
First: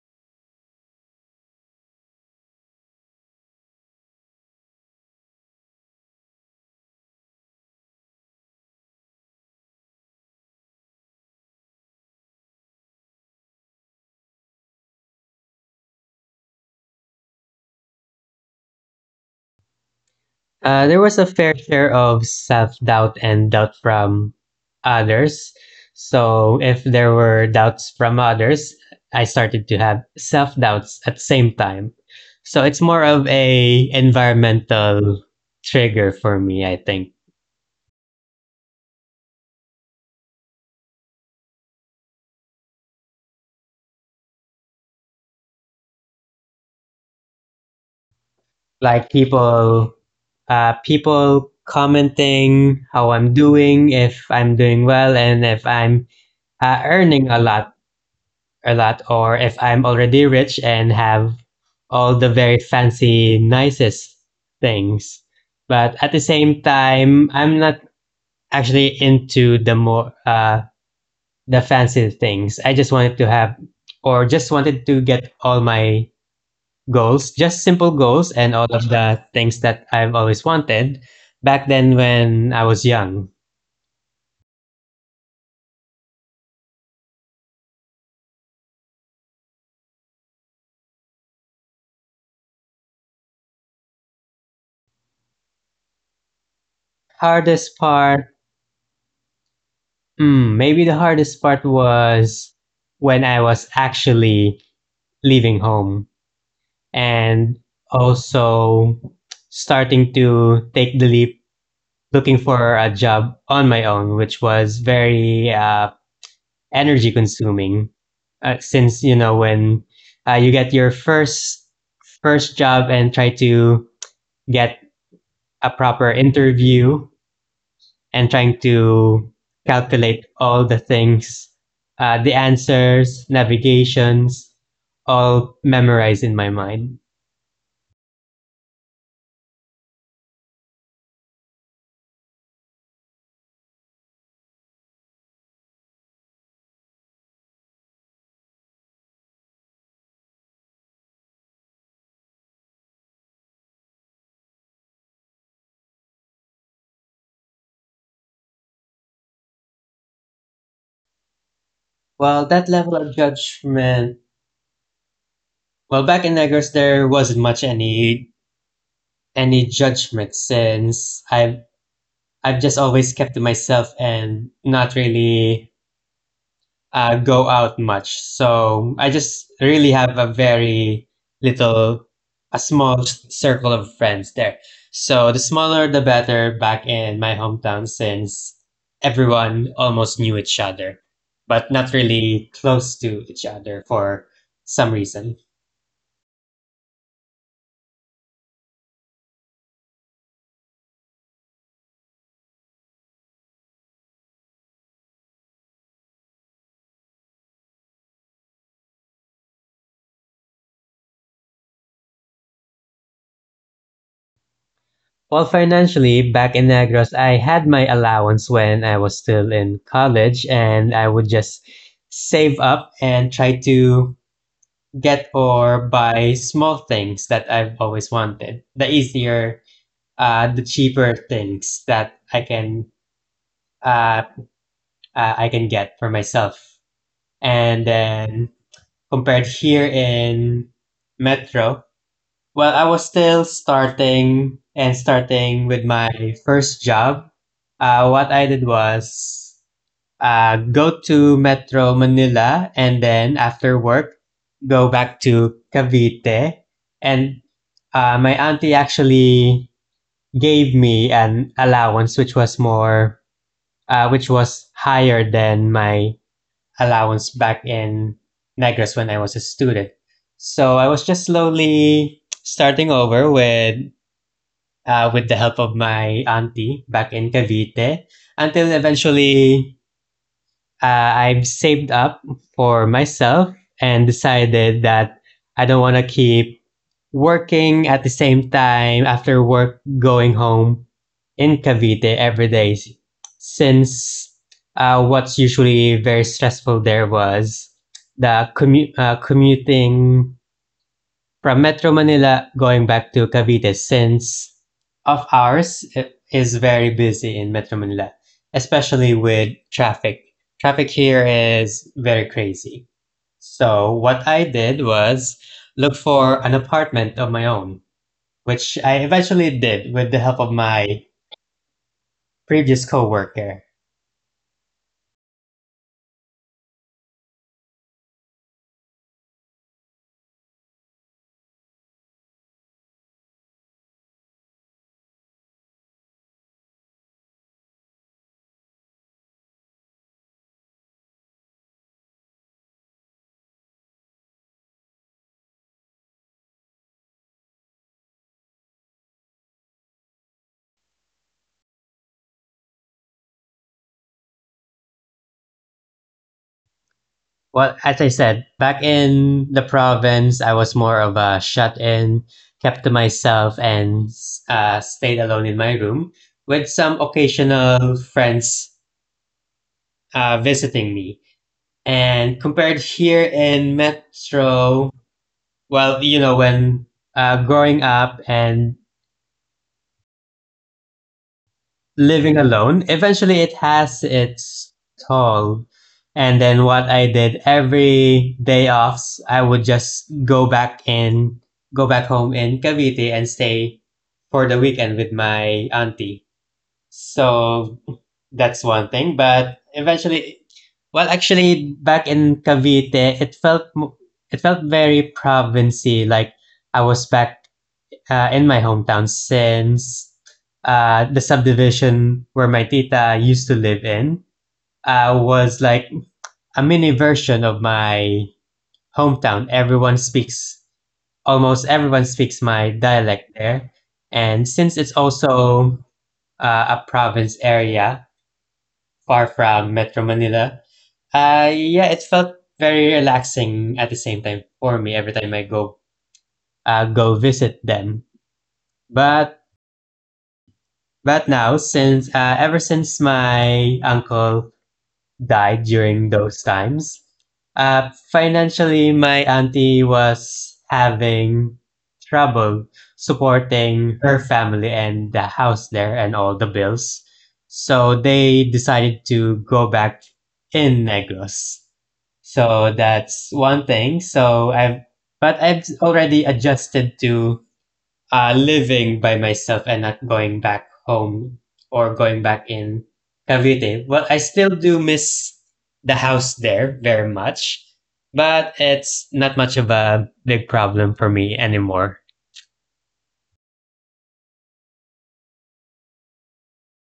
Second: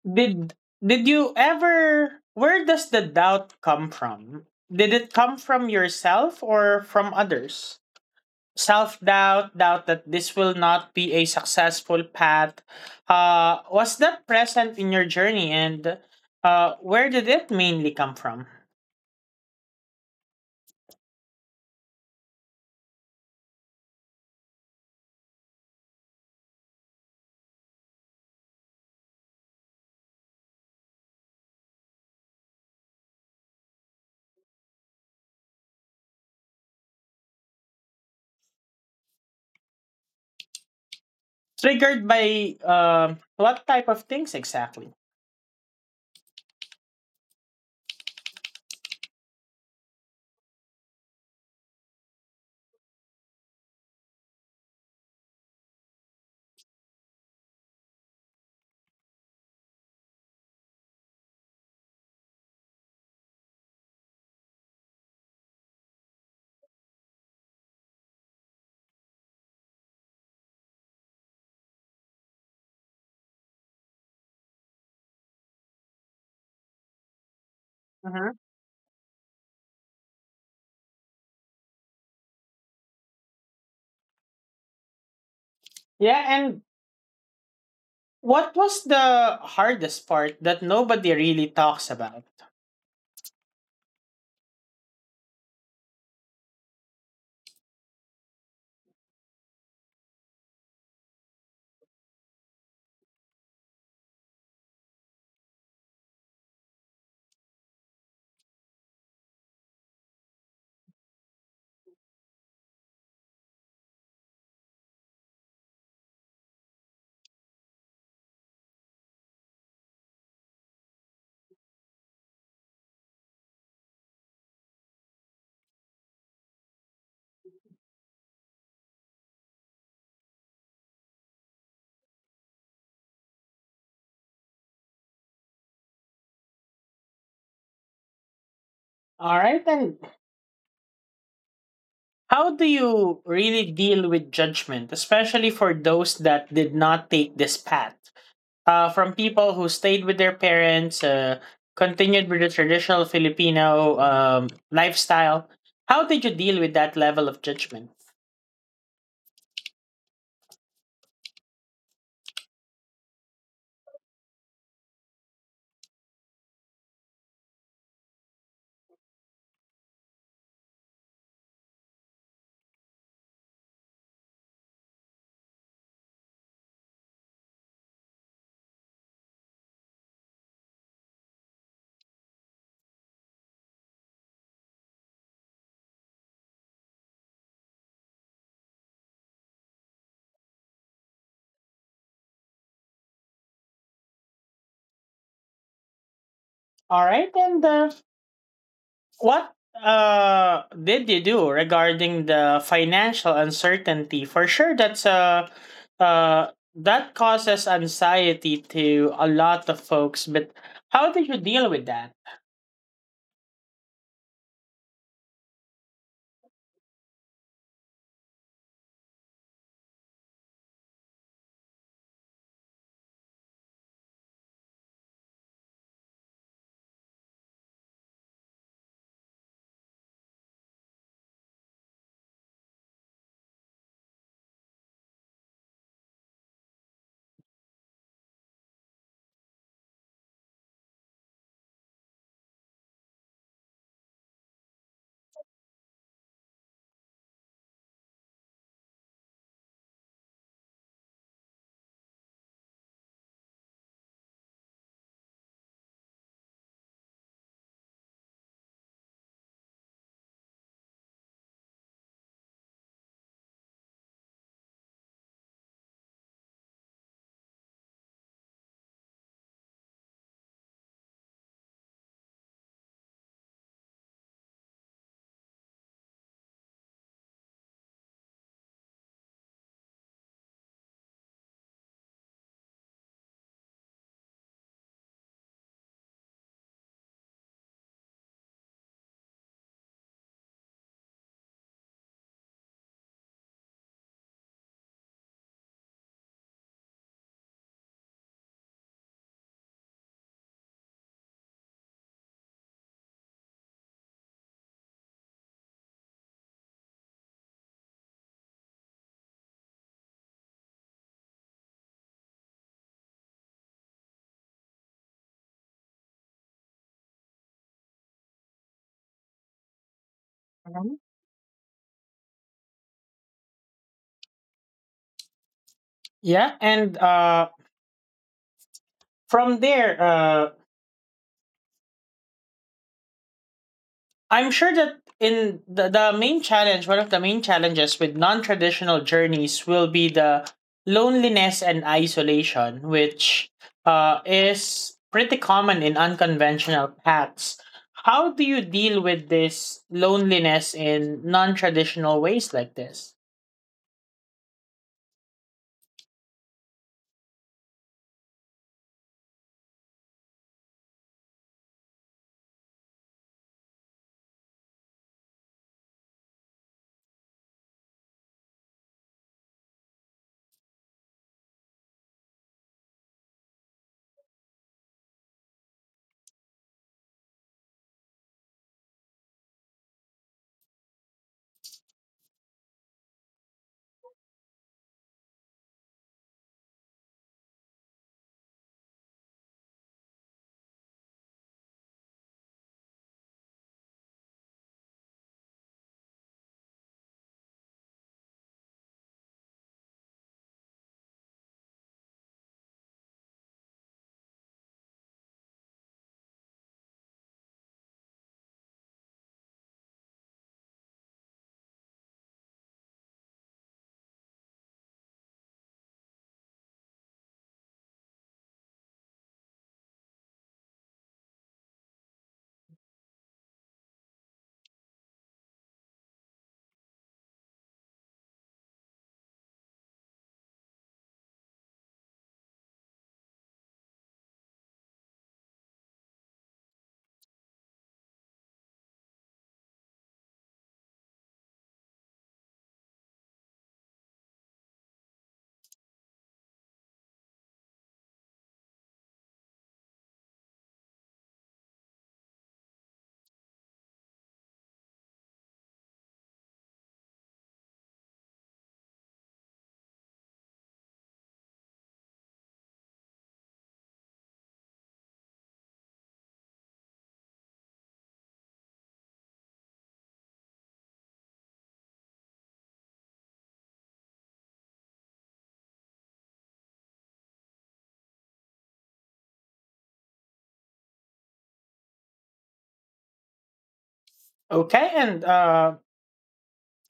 [SPEAKER 1] did did you ever... where does the doubt come from, did it come from yourself or from others? Self doubt, doubt that this will not be a successful path, was that present in your journey, and where did it mainly come from?
[SPEAKER 2] There was a fair share of self doubt and doubt from others. So if there were doubts from others, I started to have self doubts at the same time. So it's more of a environmental trigger for me, I think.
[SPEAKER 1] Triggered by what type of things exactly?
[SPEAKER 2] Like people people commenting how I'm doing, if I'm doing well, and if I'm earning a lot, or if I'm already rich and have all the very fancy, nicest things. But at the same time, I'm not actually into the fancy things. I just wanted to have, or just wanted to get all my goals, just simple goals
[SPEAKER 1] Mhm.
[SPEAKER 2] and all of the things that I've always wanted back then when I was young.
[SPEAKER 1] Yeah, and what was the hardest part that nobody really talks about?
[SPEAKER 2] Hardest part, hmm, maybe the hardest part was when I was actually leaving home and also starting to take the leap looking for a job on my own, which was very energy consuming. Since you know when you get your first job and try to get a proper interview and trying to calculate all the things, the answers, navigations, all memorized in my mind.
[SPEAKER 1] All right, and how do you really deal with judgment, especially for those that did not take this path? From people who stayed with their parents, continued with the traditional Filipino lifestyle. How did you deal with that level of judgment?
[SPEAKER 2] Well, that level of judgment. Well, back in Negros, there wasn't much any judgment since I've just always kept to myself and not really go out much. So I just really have a very little, a small circle of friends there. So the smaller, the better back in my hometown since everyone almost knew each other, but not really close to each other for some reason.
[SPEAKER 1] All right, and what did you do regarding the financial uncertainty? For sure, that's that causes anxiety to a lot of folks, but how did you deal with that?
[SPEAKER 2] Well, financially, back in Negros, I had my allowance when I was still in college, and I would just save up and try to get or buy small things that I've always wanted. The easier, the cheaper things that uh, I can get for myself. And then compared here in Metro, well, I was still starting and starting with my first job. What I did was go to Metro Manila and then after work, go back to Cavite. And my auntie actually gave me an allowance, which was which was higher than my allowance back in Negros when I was a student. So I was just slowly starting over with the help of my auntie back in Cavite until eventually I've saved up for myself and decided that I don't want to keep working at the same time after work going home in Cavite every day since what's usually very stressful there was the commuting from Metro Manila going back to Cavite since of ours is very busy in Metro Manila, especially with traffic. Traffic here is very crazy. So what I did was look for an apartment of my own, which I eventually did with the help of
[SPEAKER 1] Mhm.
[SPEAKER 2] my previous coworker.
[SPEAKER 1] Yeah, and from there, I'm sure that in the main challenge, one of the main challenges with non traditional journeys will be the loneliness and isolation, which is pretty common in unconventional paths. How do you deal with this loneliness in non traditional ways like this?
[SPEAKER 2] Well, as I said, back in the province, I was more of a shut in, kept to myself, and stayed alone in my room with some occasional friends visiting me. And compared here in Metro, well, you know, when growing up and living alone. Eventually, it has its toll. And then what I did every day offs, I would just go back home in Cavite and stay for the weekend with my auntie. So that's one thing. But eventually, well, actually, back in Cavite, it felt very provincey. Like I was back in my hometown since the subdivision where my tita used to live in was like a mini version of my hometown. Almost everyone speaks my dialect there. And since it's also a province area far from Metro Manila, yeah, it felt very relaxing at the same time for me every time I go go visit them. But But now, since ever since my uncle died during those times, financially, my auntie was having trouble supporting her family and the house there and all the bills. So they decided to go back in Negros. So that's one thing. But I've already adjusted to living by myself and not going back home or going back in Cavite. Well, I still do miss the house there very much, but it's not much of a big problem for me anymore.
[SPEAKER 1] Okay, and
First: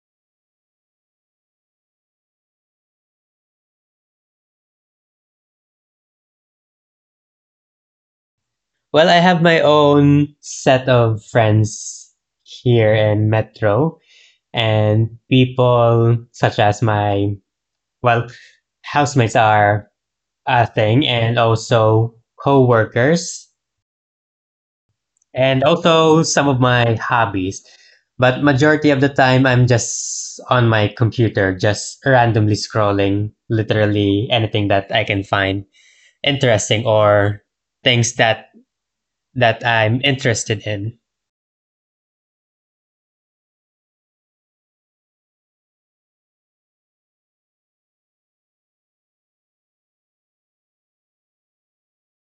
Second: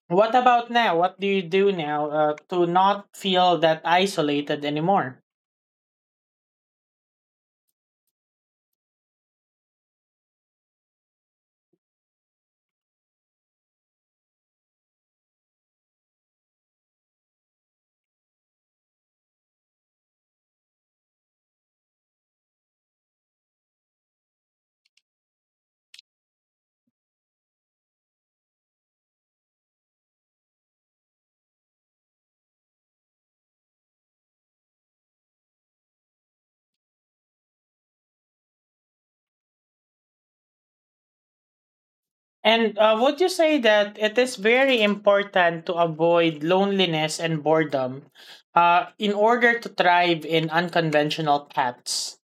[SPEAKER 1] what about now? What do you do now to not feel that isolated anymore?
[SPEAKER 2] Well, I have my own set of friends here in Metro and people such as well, housemates are a thing and also co-workers and also some of my hobbies. But majority of the time, I'm just on my computer, just randomly scrolling, literally anything that I can find interesting or things that I'm interested in.
[SPEAKER 1] And would you say that it is very important to avoid loneliness and boredom in order to thrive in unconventional paths?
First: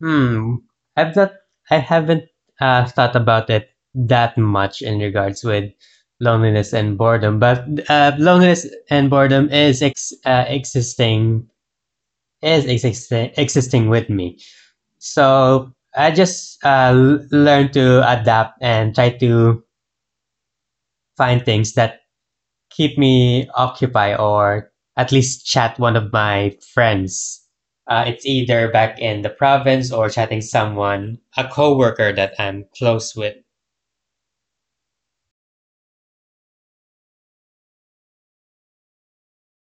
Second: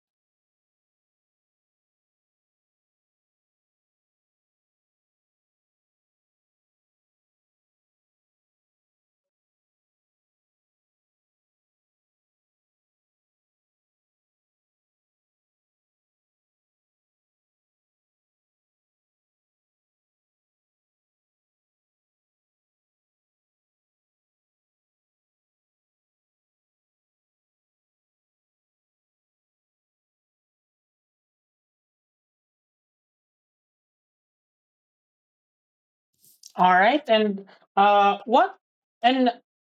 [SPEAKER 2] Hmm, I've not, I haven't thought about it that much in regards with loneliness and boredom, but loneliness and boredom is existing with me. So I just learn to adapt and try to find things that keep me occupied or at least chat one of my friends. It's either back in the province or chatting someone, a coworker that I'm close with.
[SPEAKER 1] All right, and what and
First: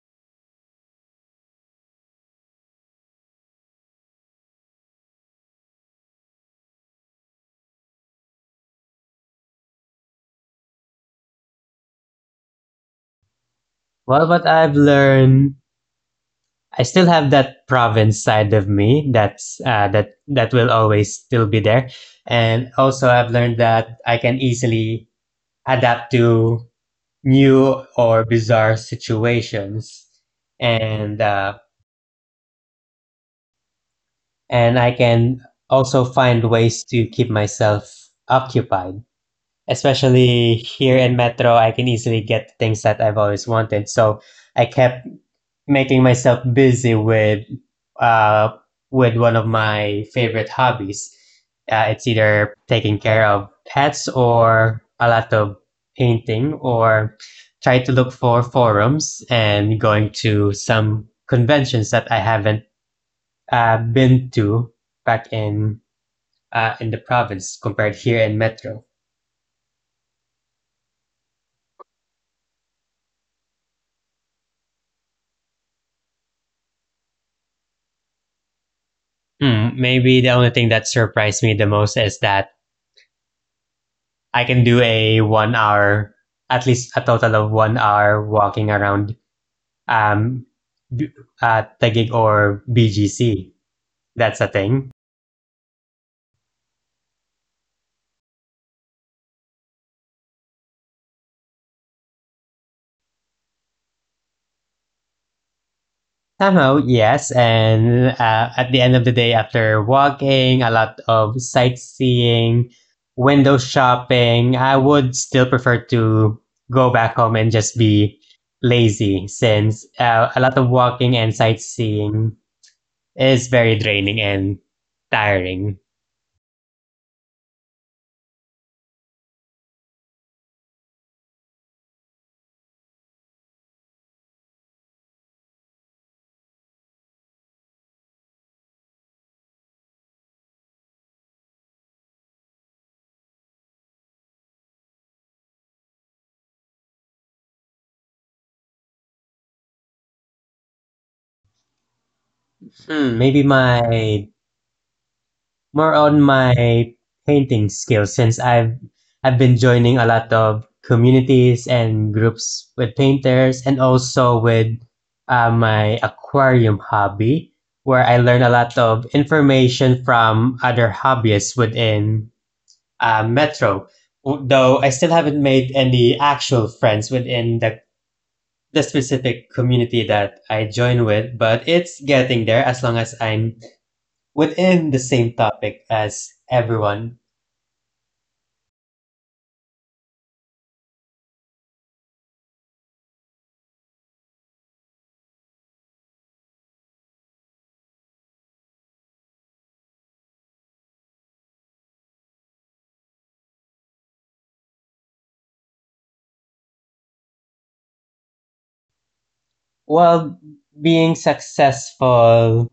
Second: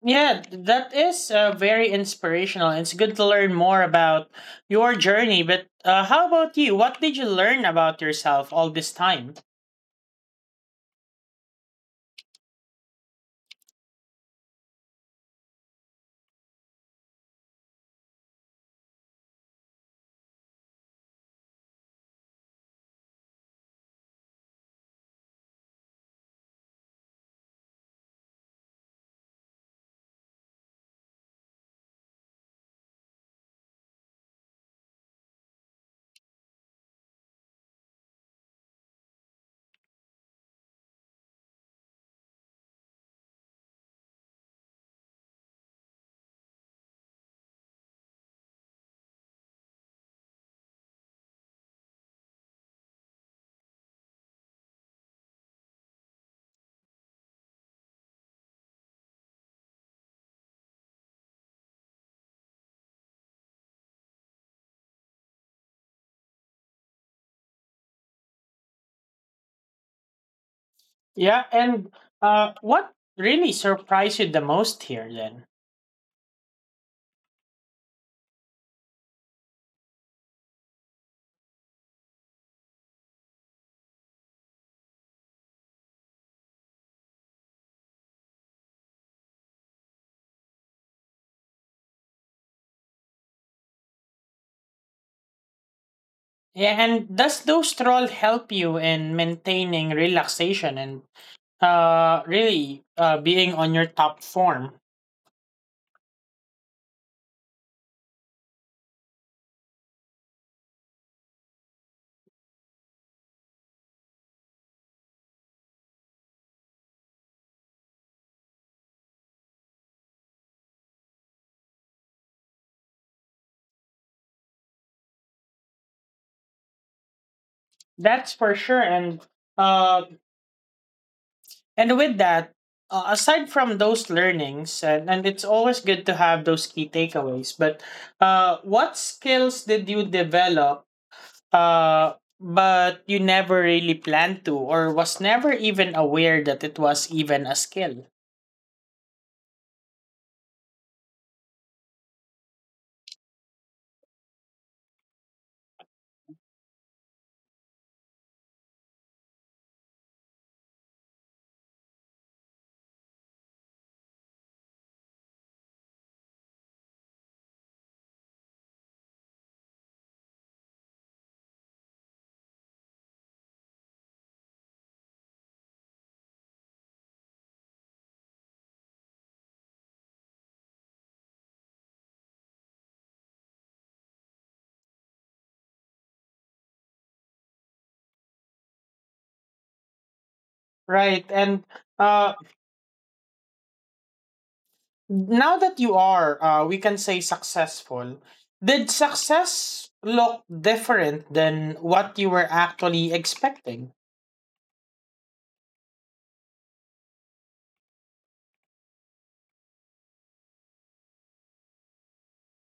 [SPEAKER 1] yeah, that is very inspirational. It's good to learn more about your journey. But how about you? What did you learn about yourself all this time?
[SPEAKER 2] Well, what I've learned, I still have that province side of me that will always still be there, and also I've learned that I can easily adapt to new or bizarre situations and uh, and I can also find ways to keep myself occupied. Especially here in Metro, I can easily get things that I've always wanted. So I kept making myself busy with uh, with one of my favorite hobbies. It's either taking care of pets or a lot of painting or try to look for forums and going to some conventions that I haven't been to back in the province compared here in Metro.
[SPEAKER 1] Yeah, and what really surprised you the most here then?
[SPEAKER 2] Hmm, maybe the only thing that surprised me the most is that I can do a 1 hour, at least a total of 1 hour walking around um, B- Taguig or BGC. That's a thing.
[SPEAKER 1] Yeah, and does those stroll help you in maintaining relaxation and really, being on your top form?
[SPEAKER 2] Somehow, yes. And at the end of the day, after walking, a lot of sightseeing, window shopping, I would still prefer to go back home and just be lazy since a lot of walking and sightseeing is very draining and tiring.
[SPEAKER 1] That's for sure. Uh, and with that, aside from those learnings, and it's always good to have those key takeaways. But what skills did you develop, Uh, but you never really planned to, or was never even aware that it was even a skill?
[SPEAKER 2] Hmm, maybe my more on my painting skills since I've been joining a lot of communities and groups with painters and also with my aquarium hobby where I learn a lot of information from other hobbyists within Metro. Though I still haven't made any actual friends within the specific community that I join with, but it's getting there as long as I'm within the same topic as everyone.
[SPEAKER 1] Right. And uh, now that you are, we can say, successful, did success look different than what you were actually expecting?
[SPEAKER 2] While being successful,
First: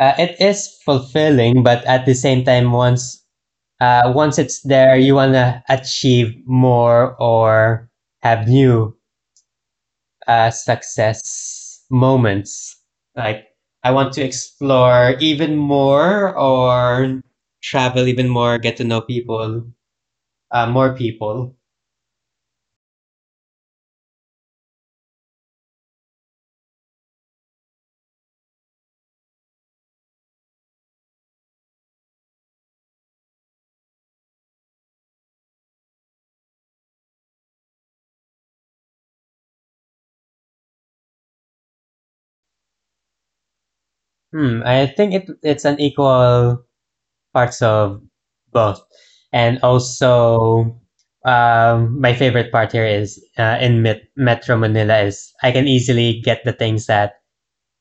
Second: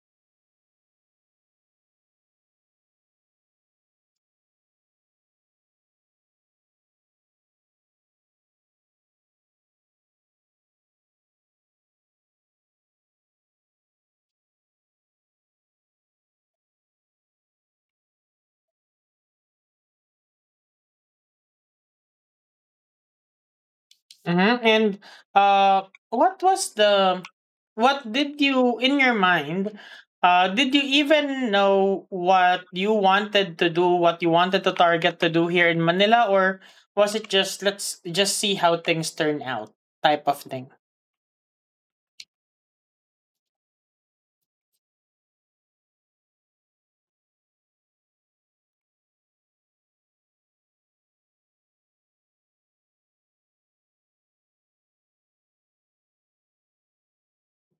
[SPEAKER 2] it is fulfilling, but at the same time, once it's there, you wanna achieve more or have new success moments. Like I want to explore even more or travel even more, get to know people, more people.
[SPEAKER 1] Mm-hmm. And uh, what was the what did you in your mind? Did you even know what you wanted to do, what you wanted to target to do here in Manila, or was it just, let's just see how things turn out, type of thing?
[SPEAKER 2] Hmm, I think it's an equal parts of both. And also, my favorite part here is Metro Manila is I can easily get the things that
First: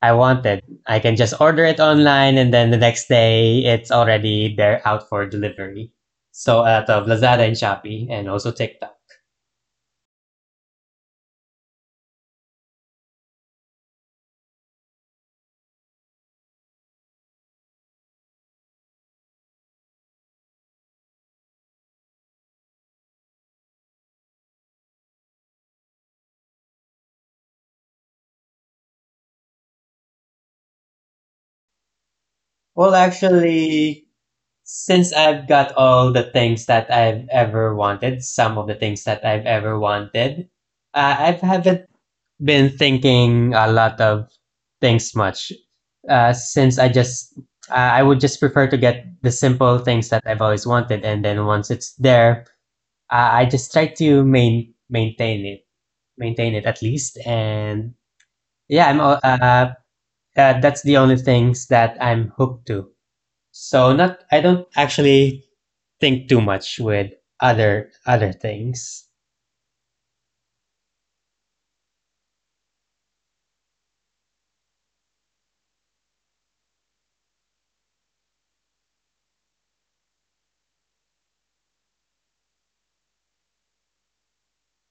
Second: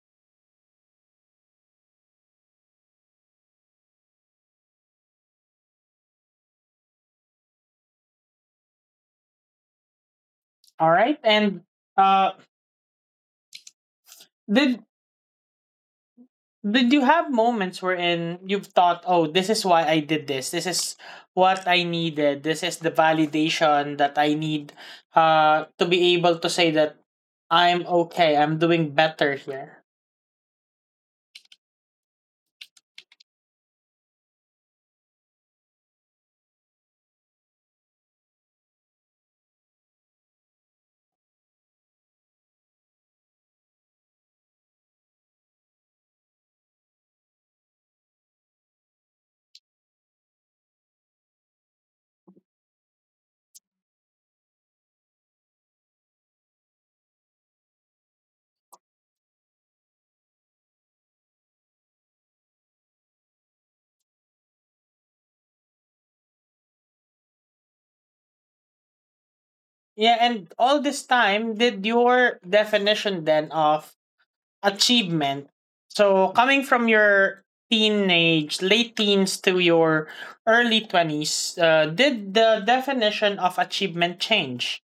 [SPEAKER 2] I wanted. I can just order it online, and then the next day it's already there out for delivery. So out of Lazada and Shopee, and also TikTok.
[SPEAKER 1] All right, and uh, did did you have moments wherein you've thought, oh, this is why I did this. This is what I needed. This is the validation that I need to be able to say that I'm okay. I'm doing better here.
[SPEAKER 2] Well, actually, since I've got all the things that I've ever wanted, some of the things that I've ever wanted, I've haven't been thinking a lot of things much since I would just prefer to get the simple things that I've always wanted, and then once it's there, I just try to maintain it at least, and yeah, I'm al- uh, that's the only things that I'm hooked to. So not I don't actually think too much with other things.
[SPEAKER 1] Yeah, and all this time, did your definition then of achievement? So, coming from your teenage, late teens to your early 20s, did the definition of achievement change?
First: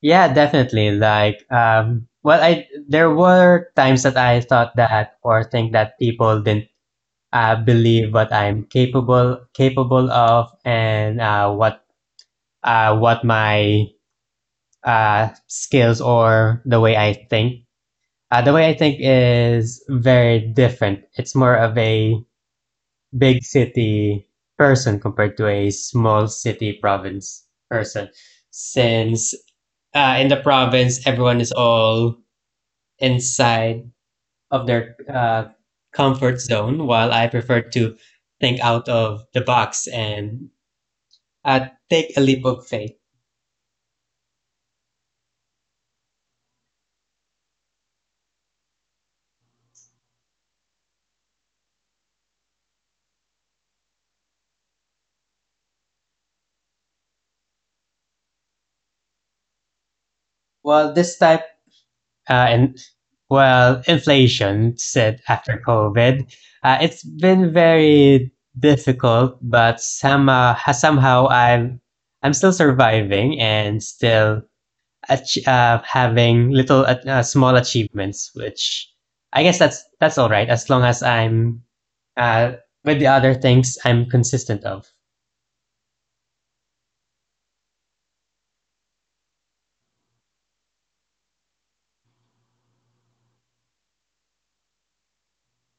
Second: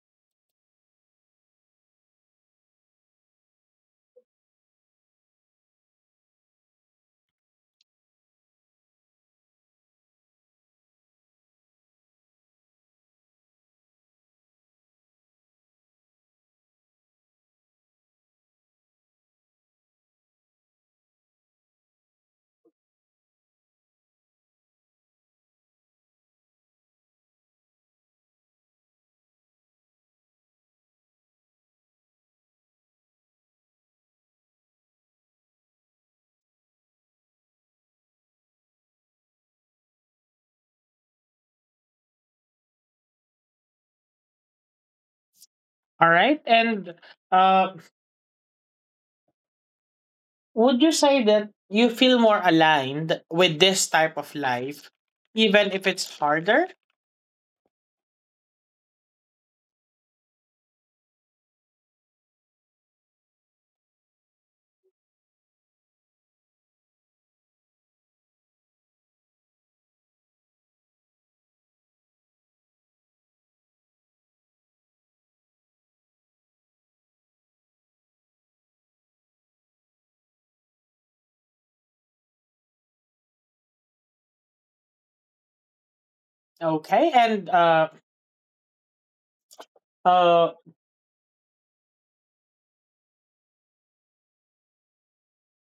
[SPEAKER 2] Yeah, definitely. Like, well, I there were times that I thought that or think that people didn't believe what I'm capable of and what my skills or the way I think. The way I think is very different. It's more of a big city person compared to a small city province person, since in the province everyone is all inside of their comfort zone, while I prefer to think out of the box and take a leap of faith.
[SPEAKER 1] All right. And uh, would you say that you feel more aligned with this type of life, even if it's harder?
[SPEAKER 2] Well, this type and well, inflation said after COVID, it's been very difficult, but somehow I'm still surviving and still having little small achievements, which I guess that's all right as long as I'm uh, with the other things I'm consistent of.
[SPEAKER 1] Okay, and uh,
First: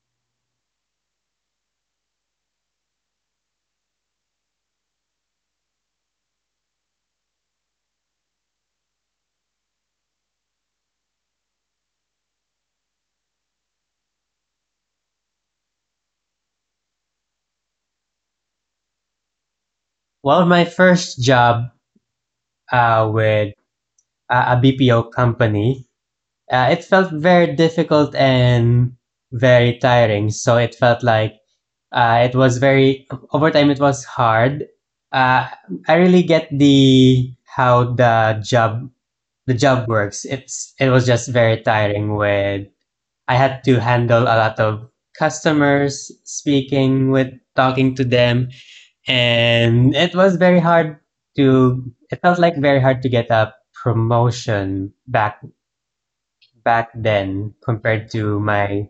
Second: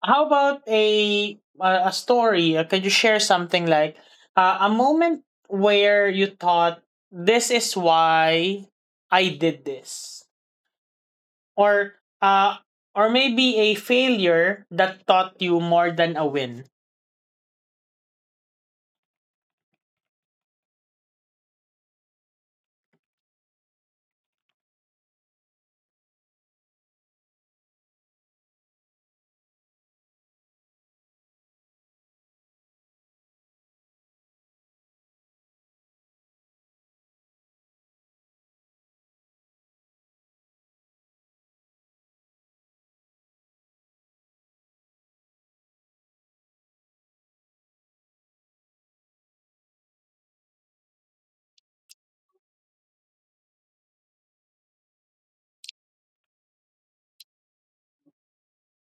[SPEAKER 1] how about a story? Could you share something like a moment where you thought, this is why I did this, or uh or maybe a failure that taught you more than a win?
[SPEAKER 2] Well, my first job with a BPO company, it felt very difficult and very tiring. So it felt like it was very over time. It was hard. Uh, I really get the how the job works. It was just very tiring. With I had to handle a lot of customers, speaking with talking to them, and it was very hard to it felt like very hard to get a promotion back then compared to my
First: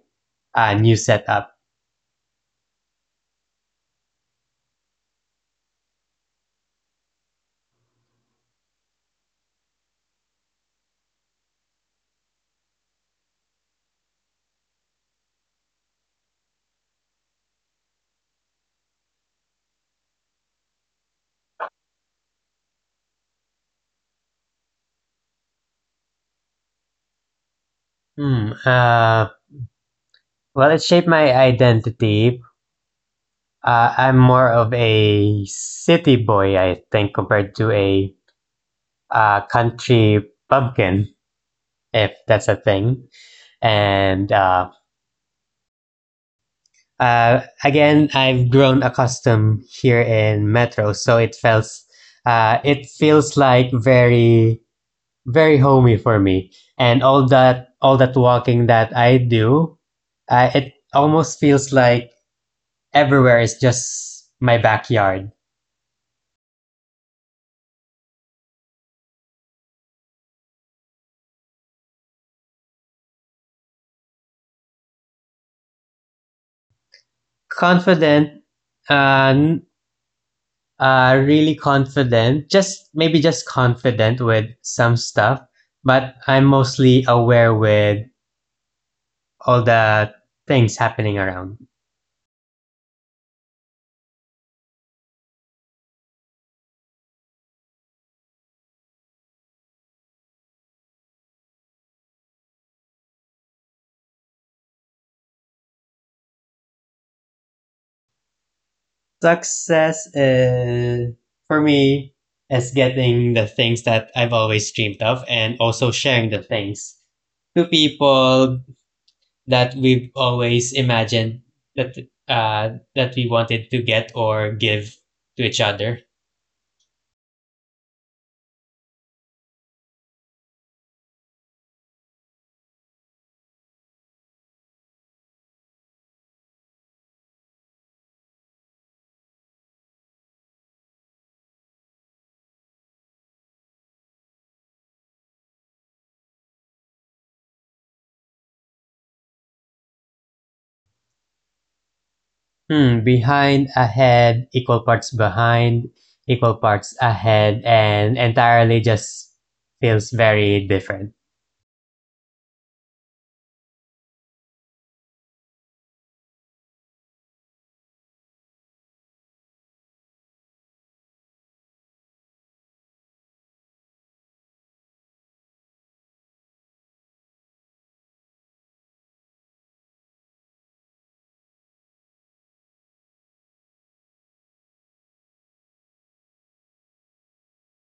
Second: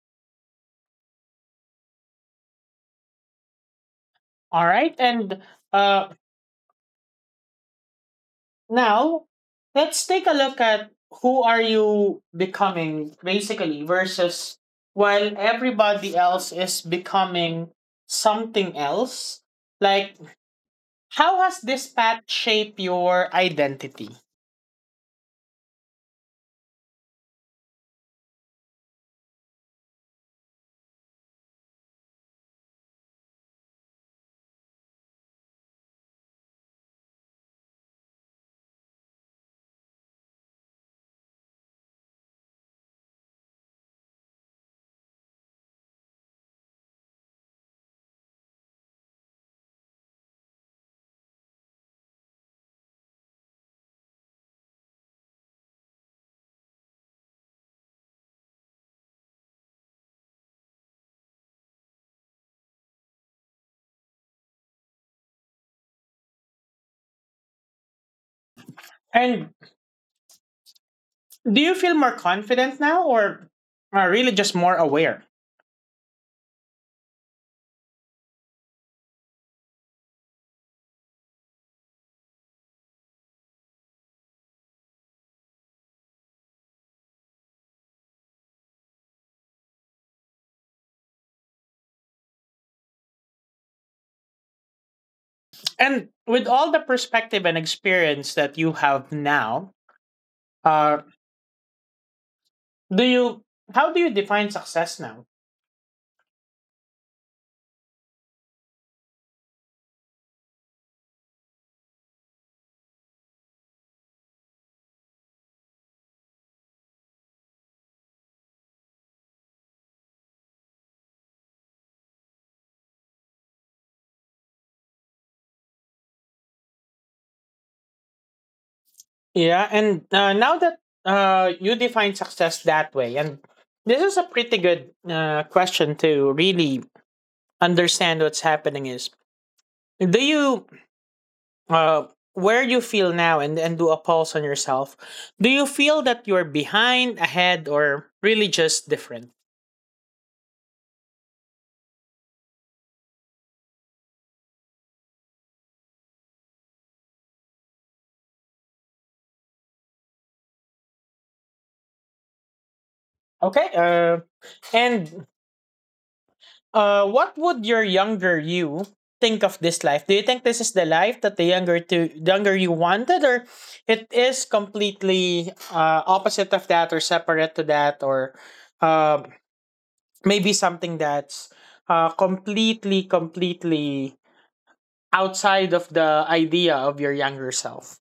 [SPEAKER 2] new setup.
[SPEAKER 1] All right. And uh now, let's take a look at who are you becoming, basically, versus while everybody else is becoming something else. Like how has this path shaped your identity?
[SPEAKER 2] Hmm, uh, well, it shaped my identity. I'm more of a city boy, I think, compared to a country pumpkin, if that's a thing. And Again, I've grown accustomed here in Metro, so it feels like very homey for me. And all that walking that I do, it almost feels like everywhere is just my backyard.
[SPEAKER 1] And do you feel more confident now, or are really just more aware?
[SPEAKER 2] Confident, uh, n- Really confident. Just maybe just confident with some stuff, but I'm mostly aware with all the things happening around.
[SPEAKER 1] And with all the perspective and experience that you have now, uh, do you how do you define success now?
[SPEAKER 2] Success for me is getting the things that I've always dreamed of and also sharing the things to people that we've always imagined that that we wanted to get or give to each other.
[SPEAKER 1] Yeah, and now that you define success that way, and this is a pretty good question to really understand what's happening is, do you uh, where you feel now, and do a pulse on yourself. Do you feel that you're behind, ahead, or really just different?
[SPEAKER 2] Hmm, behind, ahead, equal parts behind, equal parts ahead, and entirely just feels very different.
[SPEAKER 1] Okay. And what would your younger you think of this life? Do you think this is the life that the younger to younger you wanted, or it is completely opposite of that, or separate to that, or uh, maybe something that's completely, completely outside of the idea of your younger self?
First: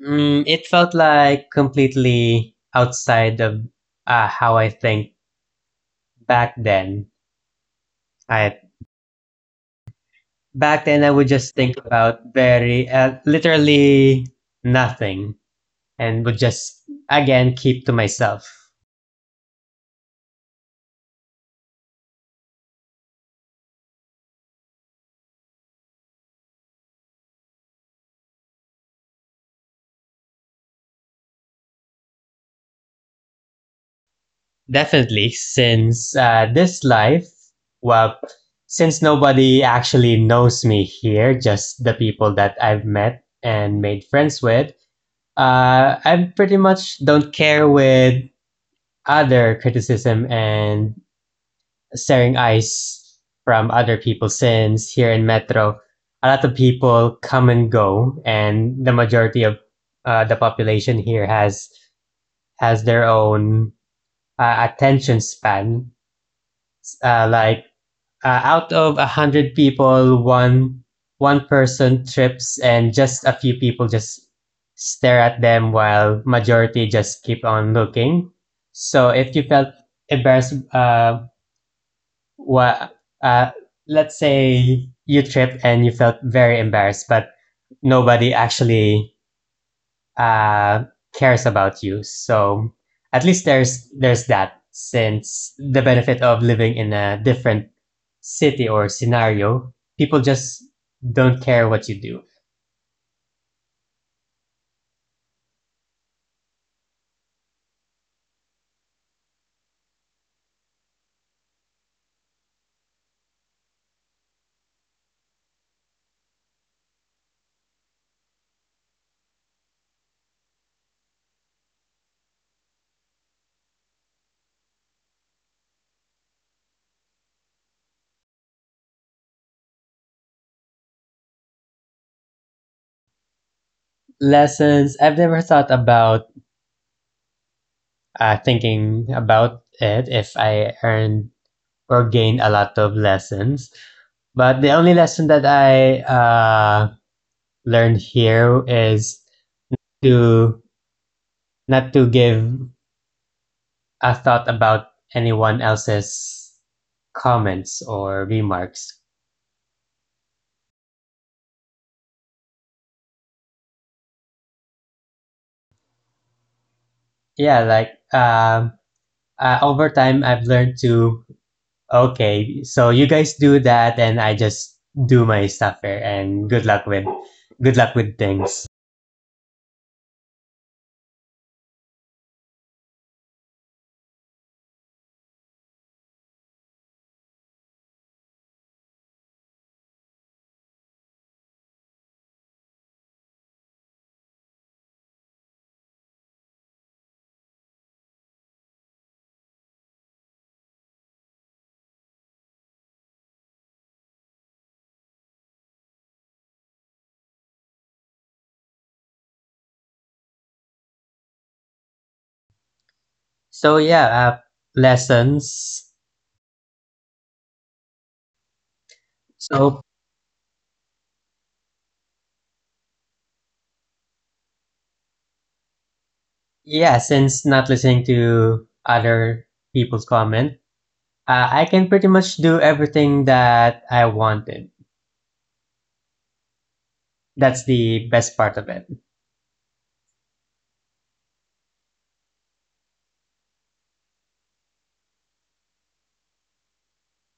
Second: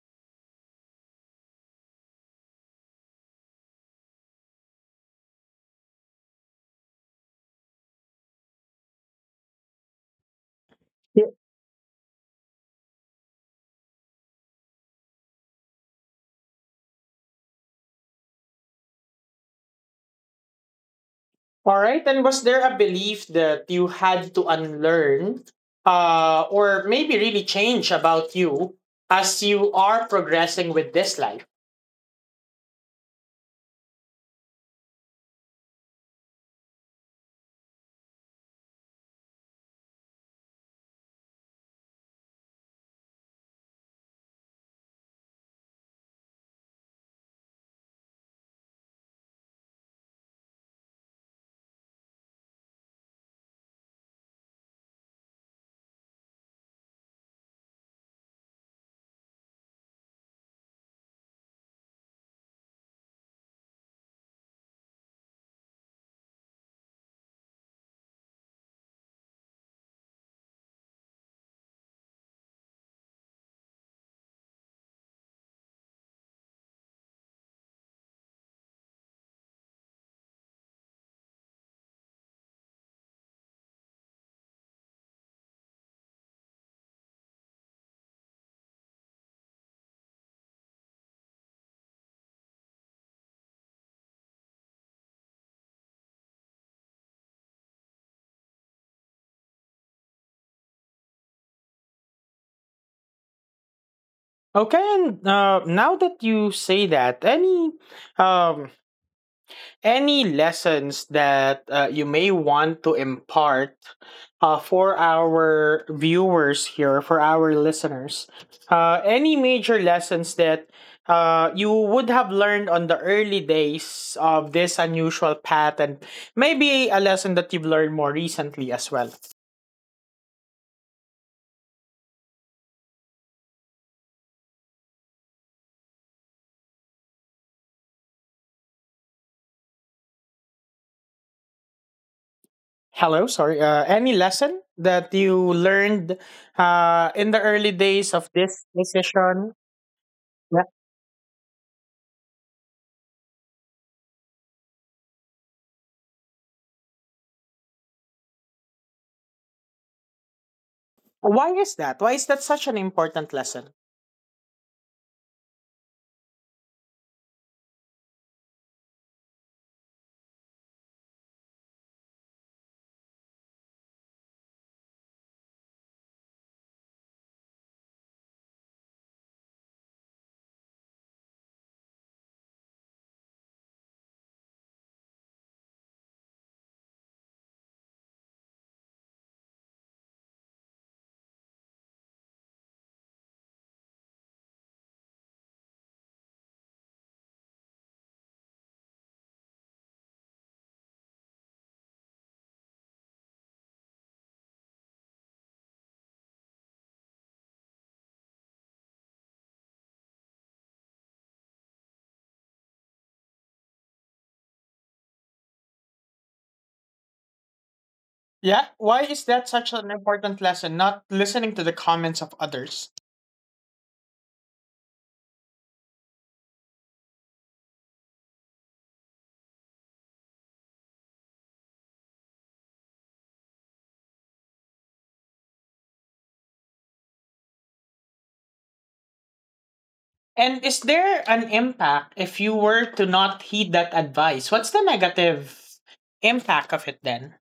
[SPEAKER 2] Mm, it felt like completely outside of how I think back then. I Back then I would just think about very literally nothing and would just again keep to myself.
[SPEAKER 1] All right. And was there a belief that you had to unlearn, or maybe really change about you, as you are progressing with this life?
[SPEAKER 2] Definitely, since this life, well, since nobody actually knows me here, just the people that I've met and made friends with, I pretty much don't care with other criticism and staring eyes from other people since here in Metro, a lot of people come and go, and the majority of the population here has their own attention span. Uh, like Out of 100 people, one person trips, and just a few people just stare at them while majority just keep on looking. So if you felt embarrassed well, uh, let's say you tripped and you felt very embarrassed, but nobody actually uh, cares about you. So at least there's that. Since the benefit of living in a different city or scenario, people just don't care what you do.
[SPEAKER 1] Okay, and now that you say that, um, any lessons that you may want to impart, for our viewers here, for our listeners? Any major lessons that you would have learned on the early days of this unusual path, and maybe a lesson that you've learned more recently as well?
[SPEAKER 2] Lessons I've never thought about thinking about it if I earned or gained a lot of
[SPEAKER 1] Hello, sorry.
[SPEAKER 2] lessons.
[SPEAKER 1] Any
[SPEAKER 2] But
[SPEAKER 1] lesson
[SPEAKER 2] the only
[SPEAKER 1] that
[SPEAKER 2] lesson
[SPEAKER 1] you
[SPEAKER 2] that I
[SPEAKER 1] learned in the early
[SPEAKER 2] learned
[SPEAKER 1] days of
[SPEAKER 2] here
[SPEAKER 1] this
[SPEAKER 2] is
[SPEAKER 1] decision?
[SPEAKER 2] to
[SPEAKER 1] Yeah.
[SPEAKER 2] not to give a thought about anyone else's comments or remarks.
[SPEAKER 1] Why is that? Why is that such an important lesson?
[SPEAKER 2] Yeah, like um, Over time, I've learned to okay, so you guys do that, and I just do my stuff here, and good luck with things. So yeah, lessons.
[SPEAKER 1] Yeah, why is that such
[SPEAKER 2] So
[SPEAKER 1] an important lesson? Not listening to the comments of others.
[SPEAKER 2] yeah, since not listening to other people's comment, I can pretty much do everything that I wanted. That's the best part of it.
[SPEAKER 1] And is there an impact if you were to not heed that advice? What's the negative impact of it then?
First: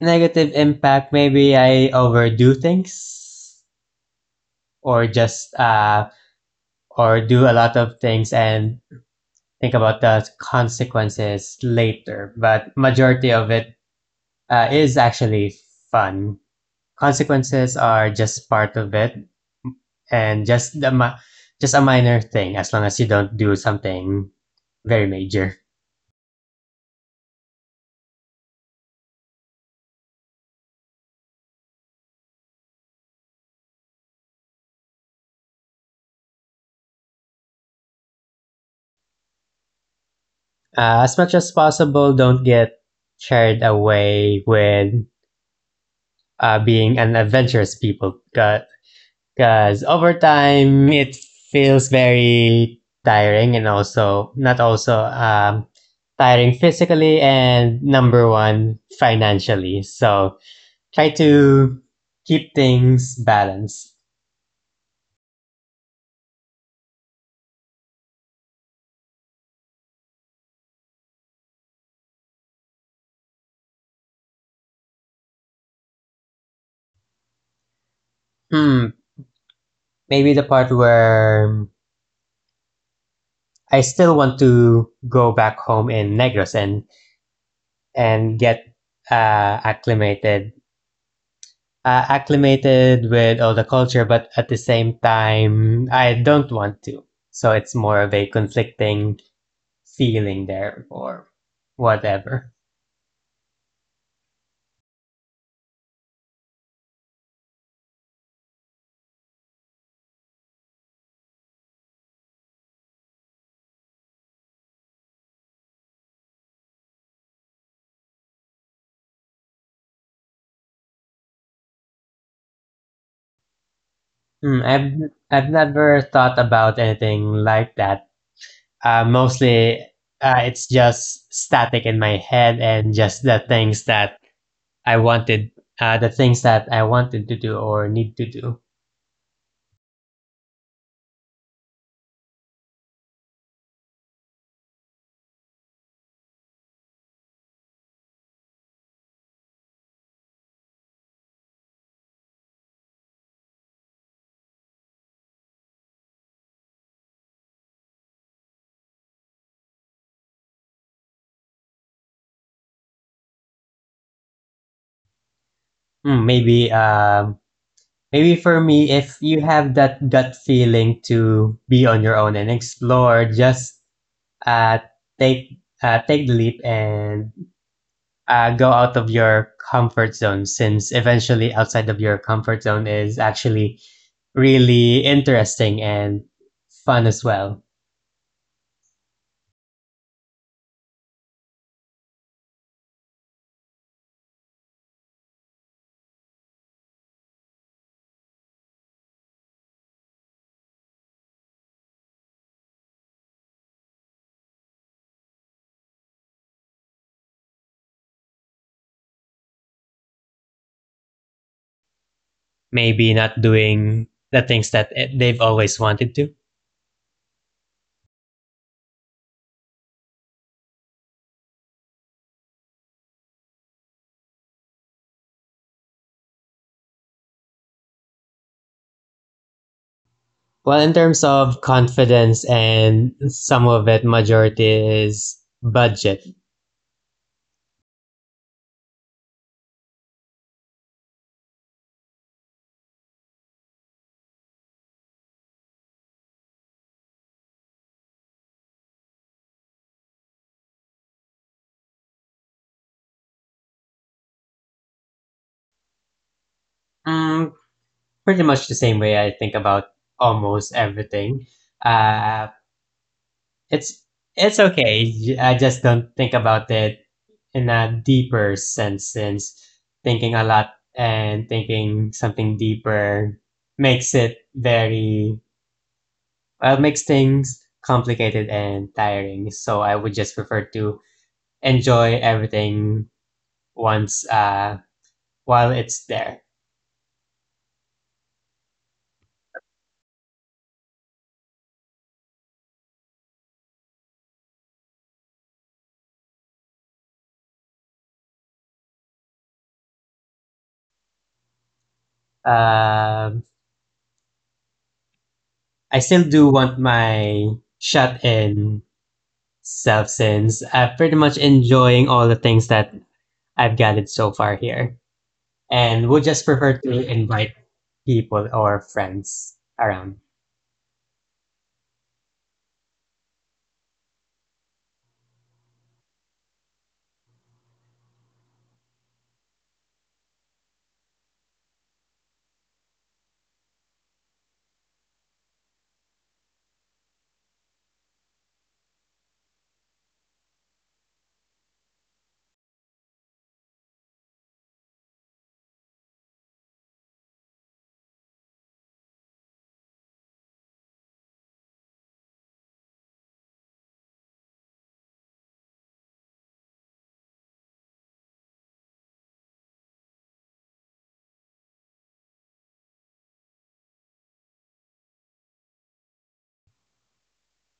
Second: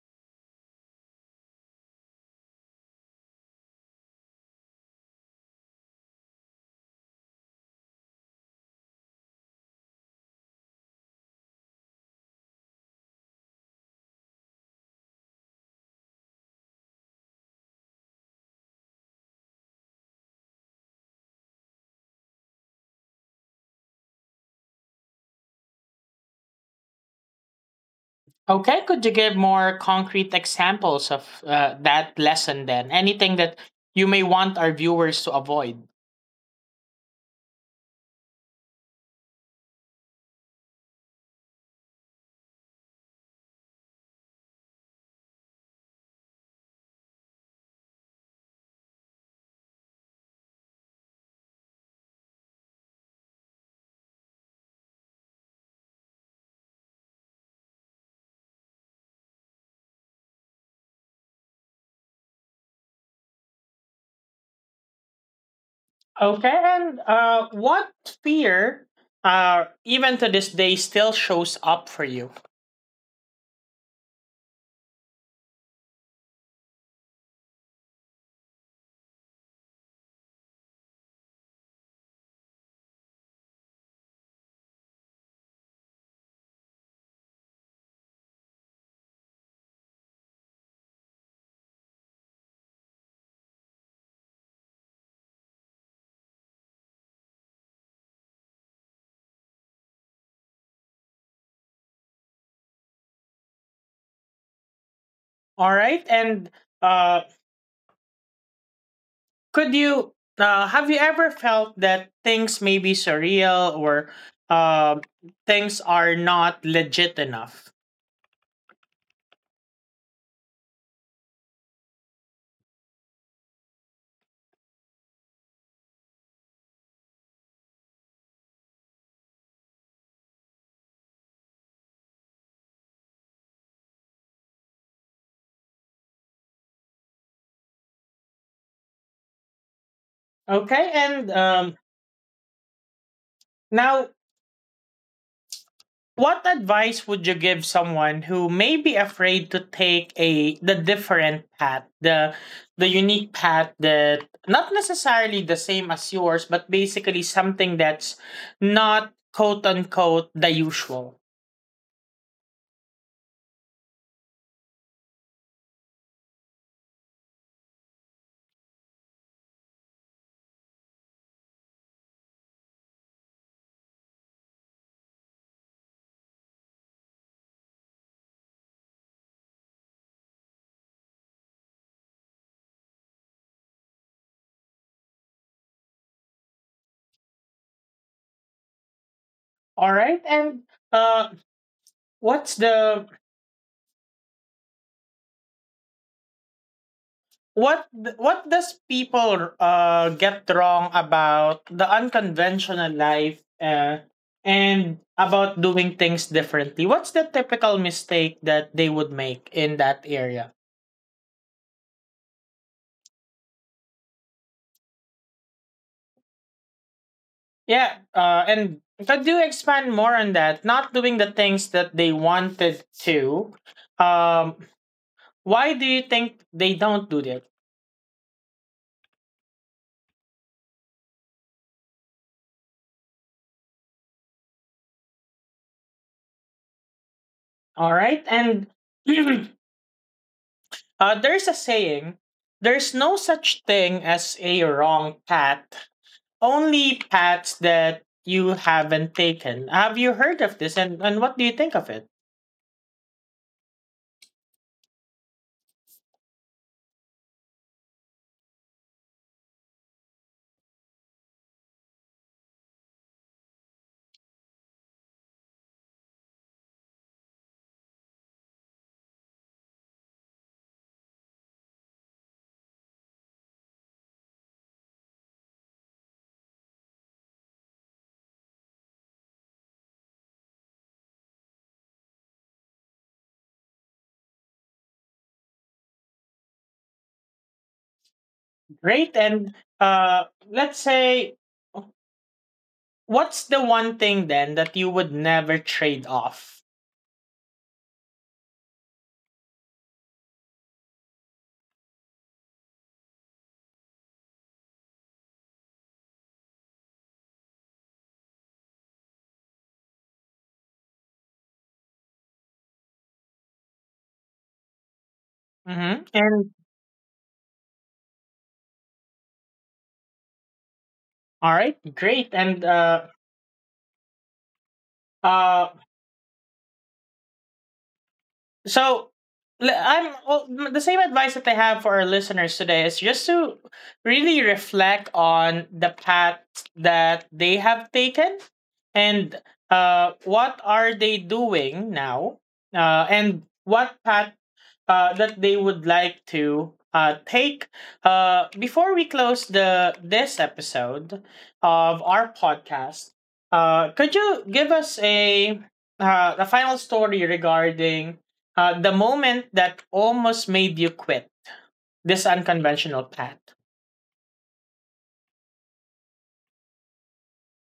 [SPEAKER 2] Negative impact, maybe I overdo things or just or do a lot of things and think about the consequences later. But majority of it is actually fun. Consequences are just part of it and just just a minor thing as long as you don't do something very major.
[SPEAKER 1] Okay, could you give more concrete examples of that lesson then? Anything that you may want our viewers to avoid?
[SPEAKER 2] Uh, as much as possible, don't get carried away with being an adventurous people. Because over time, it feels very tiring and also not also tiring physically and number one, financially. So try to keep things balanced.
[SPEAKER 1] Okay, and what fear, even to this day, still shows up for you?
[SPEAKER 2] Hmm, maybe the part where I still want to go back home in Negros and get uh, acclimated acclimated with all the culture, but at the same time, I don't want to. So it's more of a conflicting feeling there or whatever.
[SPEAKER 1] All right, and uh, Could you have you ever felt that things may be surreal, or uh, things are not legit enough?
[SPEAKER 2] Mm, I've I've never thought about anything like that. Mostly, it's just static in my head and just the things that I wanted, the things that I wanted to do or need to do.
[SPEAKER 1] Okay, and now, what advice would you give someone who may be afraid to take a the different path, the unique path, that not necessarily the same as yours, but basically something that's not, quote unquote, the usual.
[SPEAKER 2] Mm, maybe um, Maybe for me, if you have that gut feeling to be on your own and explore, just uh, take take the leap and go out of your comfort zone. Since eventually, outside of your comfort zone is actually really interesting and fun as well.
[SPEAKER 1] All right, and uh, what's the what th- what does people get wrong about the unconventional life, and about doing things differently? What's the typical mistake that they would make in that area?
[SPEAKER 2] Maybe not doing the things that they've always wanted to.
[SPEAKER 1] Yeah. And could you expand more on that, not doing the things that they wanted to? um why do you think they don't do that?
[SPEAKER 2] Well, in terms of confidence and some of it, majority is budget.
[SPEAKER 1] All right, and there's a saying, there's no such thing as a wrong path. Only paths that you haven't taken. Have you heard of this, and what do you think of it?
[SPEAKER 2] Mm, pretty much the same way I think about almost everything. Uh, it's it's okay. I just don't think about it in a deeper sense since thinking a lot and thinking something deeper makes it very makes things complicated and tiring. So I would just prefer to enjoy everything once while it's there.
[SPEAKER 1] Great. And let's say, what's the one thing then that you would never trade off?
[SPEAKER 2] Um, I still do want my shot in Self since I've pretty much enjoying all the things that I've gathered so far here, and
[SPEAKER 1] Mm-hmm.
[SPEAKER 2] would just
[SPEAKER 1] And
[SPEAKER 2] prefer to invite people or friends around.
[SPEAKER 1] all right, great. And uh, So the same advice that I have for our listeners today is just to really reflect on the path that they have taken, and what are they doing now, and what path that they would like to take, before we close the this episode of our podcast. Could you give us a final story regarding the moment that almost made you quit this unconventional path?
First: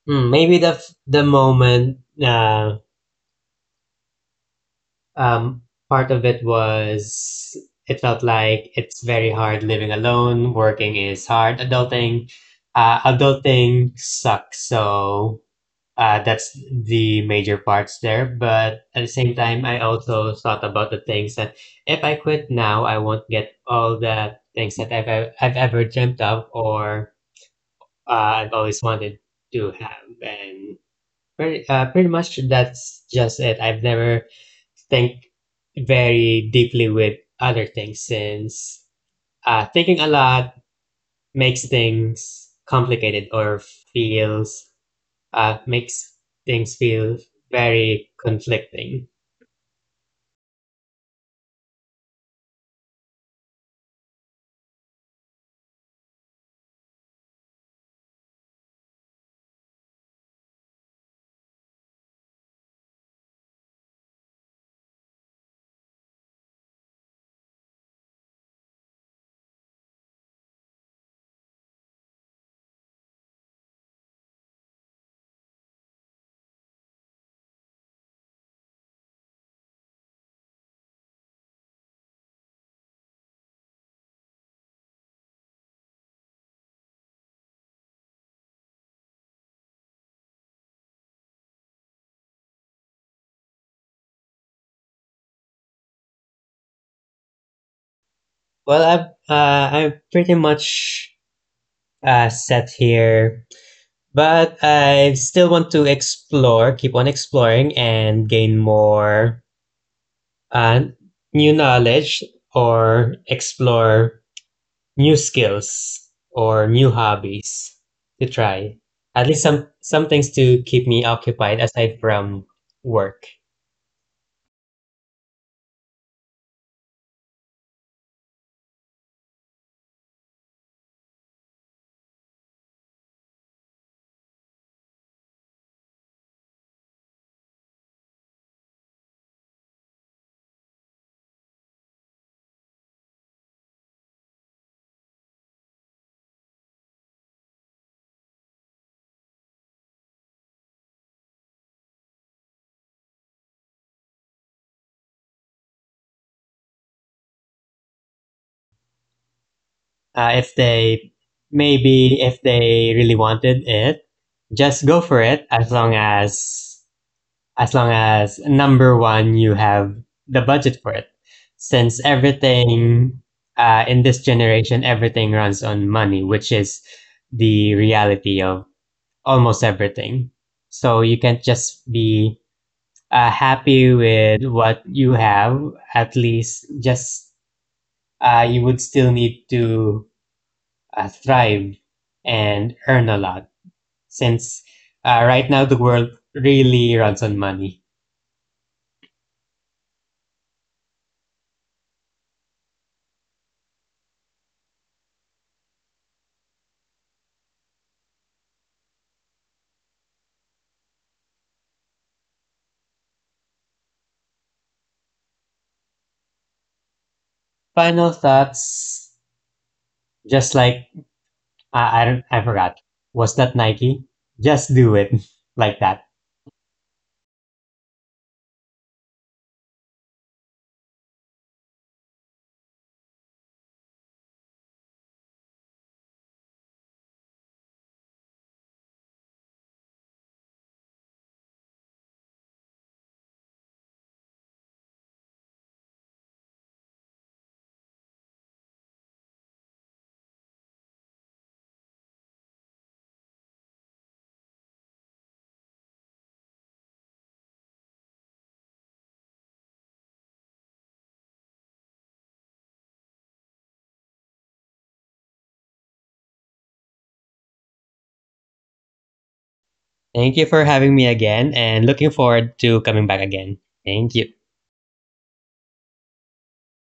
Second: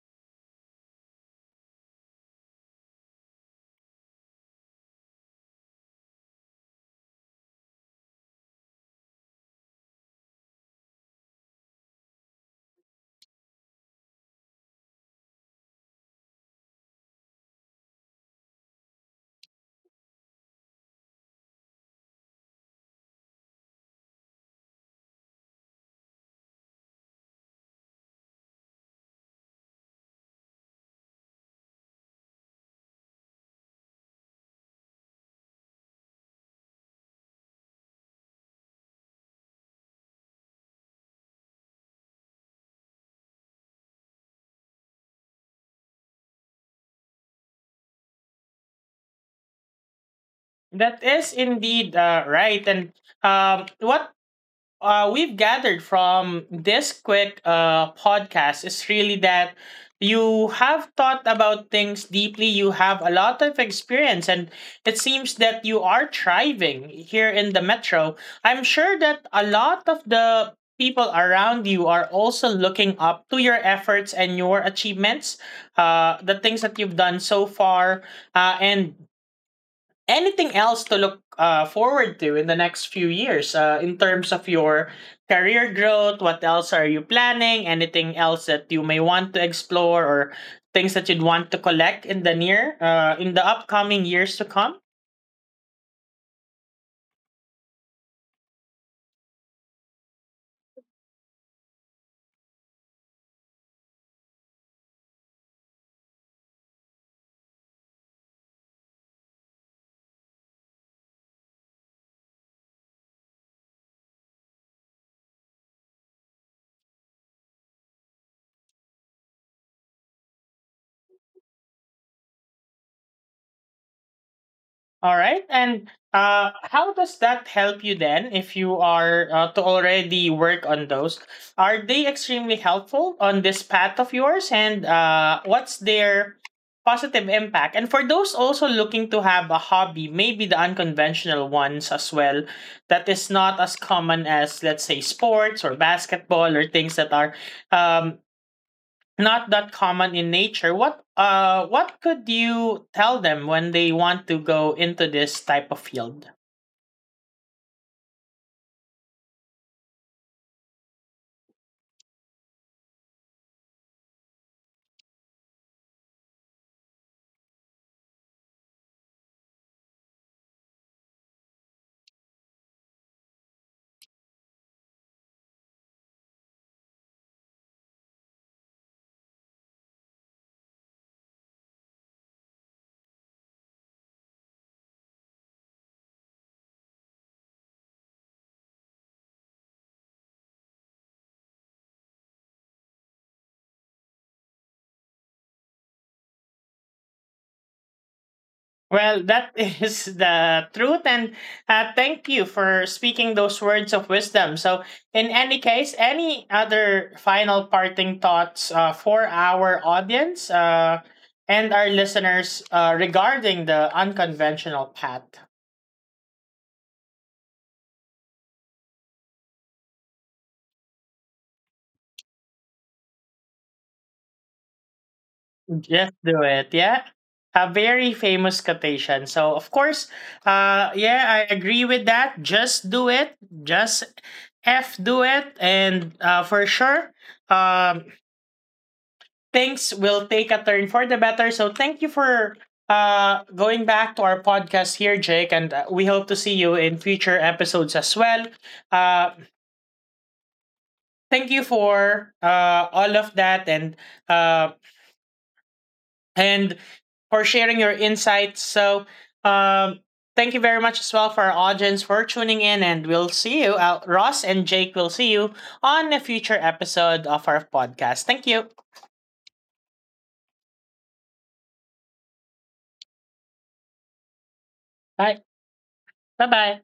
[SPEAKER 2] The moment uh, um, part of it was it felt like it's very hard living alone. Working is hard. Adulting sucks. So that's the major parts there. But at the same time, I also thought about the things that if I quit now, I won't get all the things that I've ever dreamt of or I've always wanted to have. And pretty much that's just it. I've never think very deeply with other things since thinking a lot makes things complicated or feels makes things feel very conflicting.
[SPEAKER 1] That is indeed, right. And what we've gathered from this quick podcast is really that you have thought about things deeply. You have a lot of experience, and it seems that you are thriving here in the metro. I'm sure that a lot of the people around you are also looking up to your efforts and your achievements, the things that you've done so far, and anything else to look forward to in the next few years, in terms of your career growth? What else are you planning? Anything else that you may want to explore, or things that you'd want to collect in the upcoming years to come?
[SPEAKER 2] Well, I'm pretty much set here, but I still want to explore, keep on exploring, and gain more uh, new knowledge or explore new skills or new hobbies to try. At least some things to keep me occupied aside from work.
[SPEAKER 1] All right. And how does that help you then if you are to already work on those? Are they extremely helpful on this path of yours? And what's their positive impact? And for those also looking to have a hobby, maybe the unconventional ones as well, that is not as common as, let's say, sports or basketball, or things that are, um, not that common in nature, what could you tell them when they want to go into this type of field?
[SPEAKER 2] Uh, if they really wanted it, just go for it as long as number one you have the budget for it. Since everything in this generation, everything runs on money, which is the reality of almost everything. So you can't just be happy with what you have. At least, just you would still need to thrived and earn a lot since right now the world really runs on money.
[SPEAKER 1] Well, that is the truth, and thank you for speaking those words of wisdom. So, in any case, any other final parting thoughts, for our audience, and our listeners, regarding the unconventional path?
[SPEAKER 2] Final thoughts, just like don't, I forgot, was that Nike? Just do it like that.
[SPEAKER 1] Just do it, yeah? A very famous quotation. So, of course, yeah, I agree with that. Just do it. Just F do it. And for sure, um, things will take a turn for the better. So thank you for going back to our podcast here, Jake, and we hope to see you in future episodes as well. Uh, Thank you for all of that, uh, and for sharing your insights. So um, thank you very much as well for our audience for tuning in, and we'll see you. Ross and Jake will see you on a future episode of our podcast. Thank you.
[SPEAKER 2] Thank you for having me again and looking forward to coming back again. Thank you.
[SPEAKER 1] Bye. Bye bye.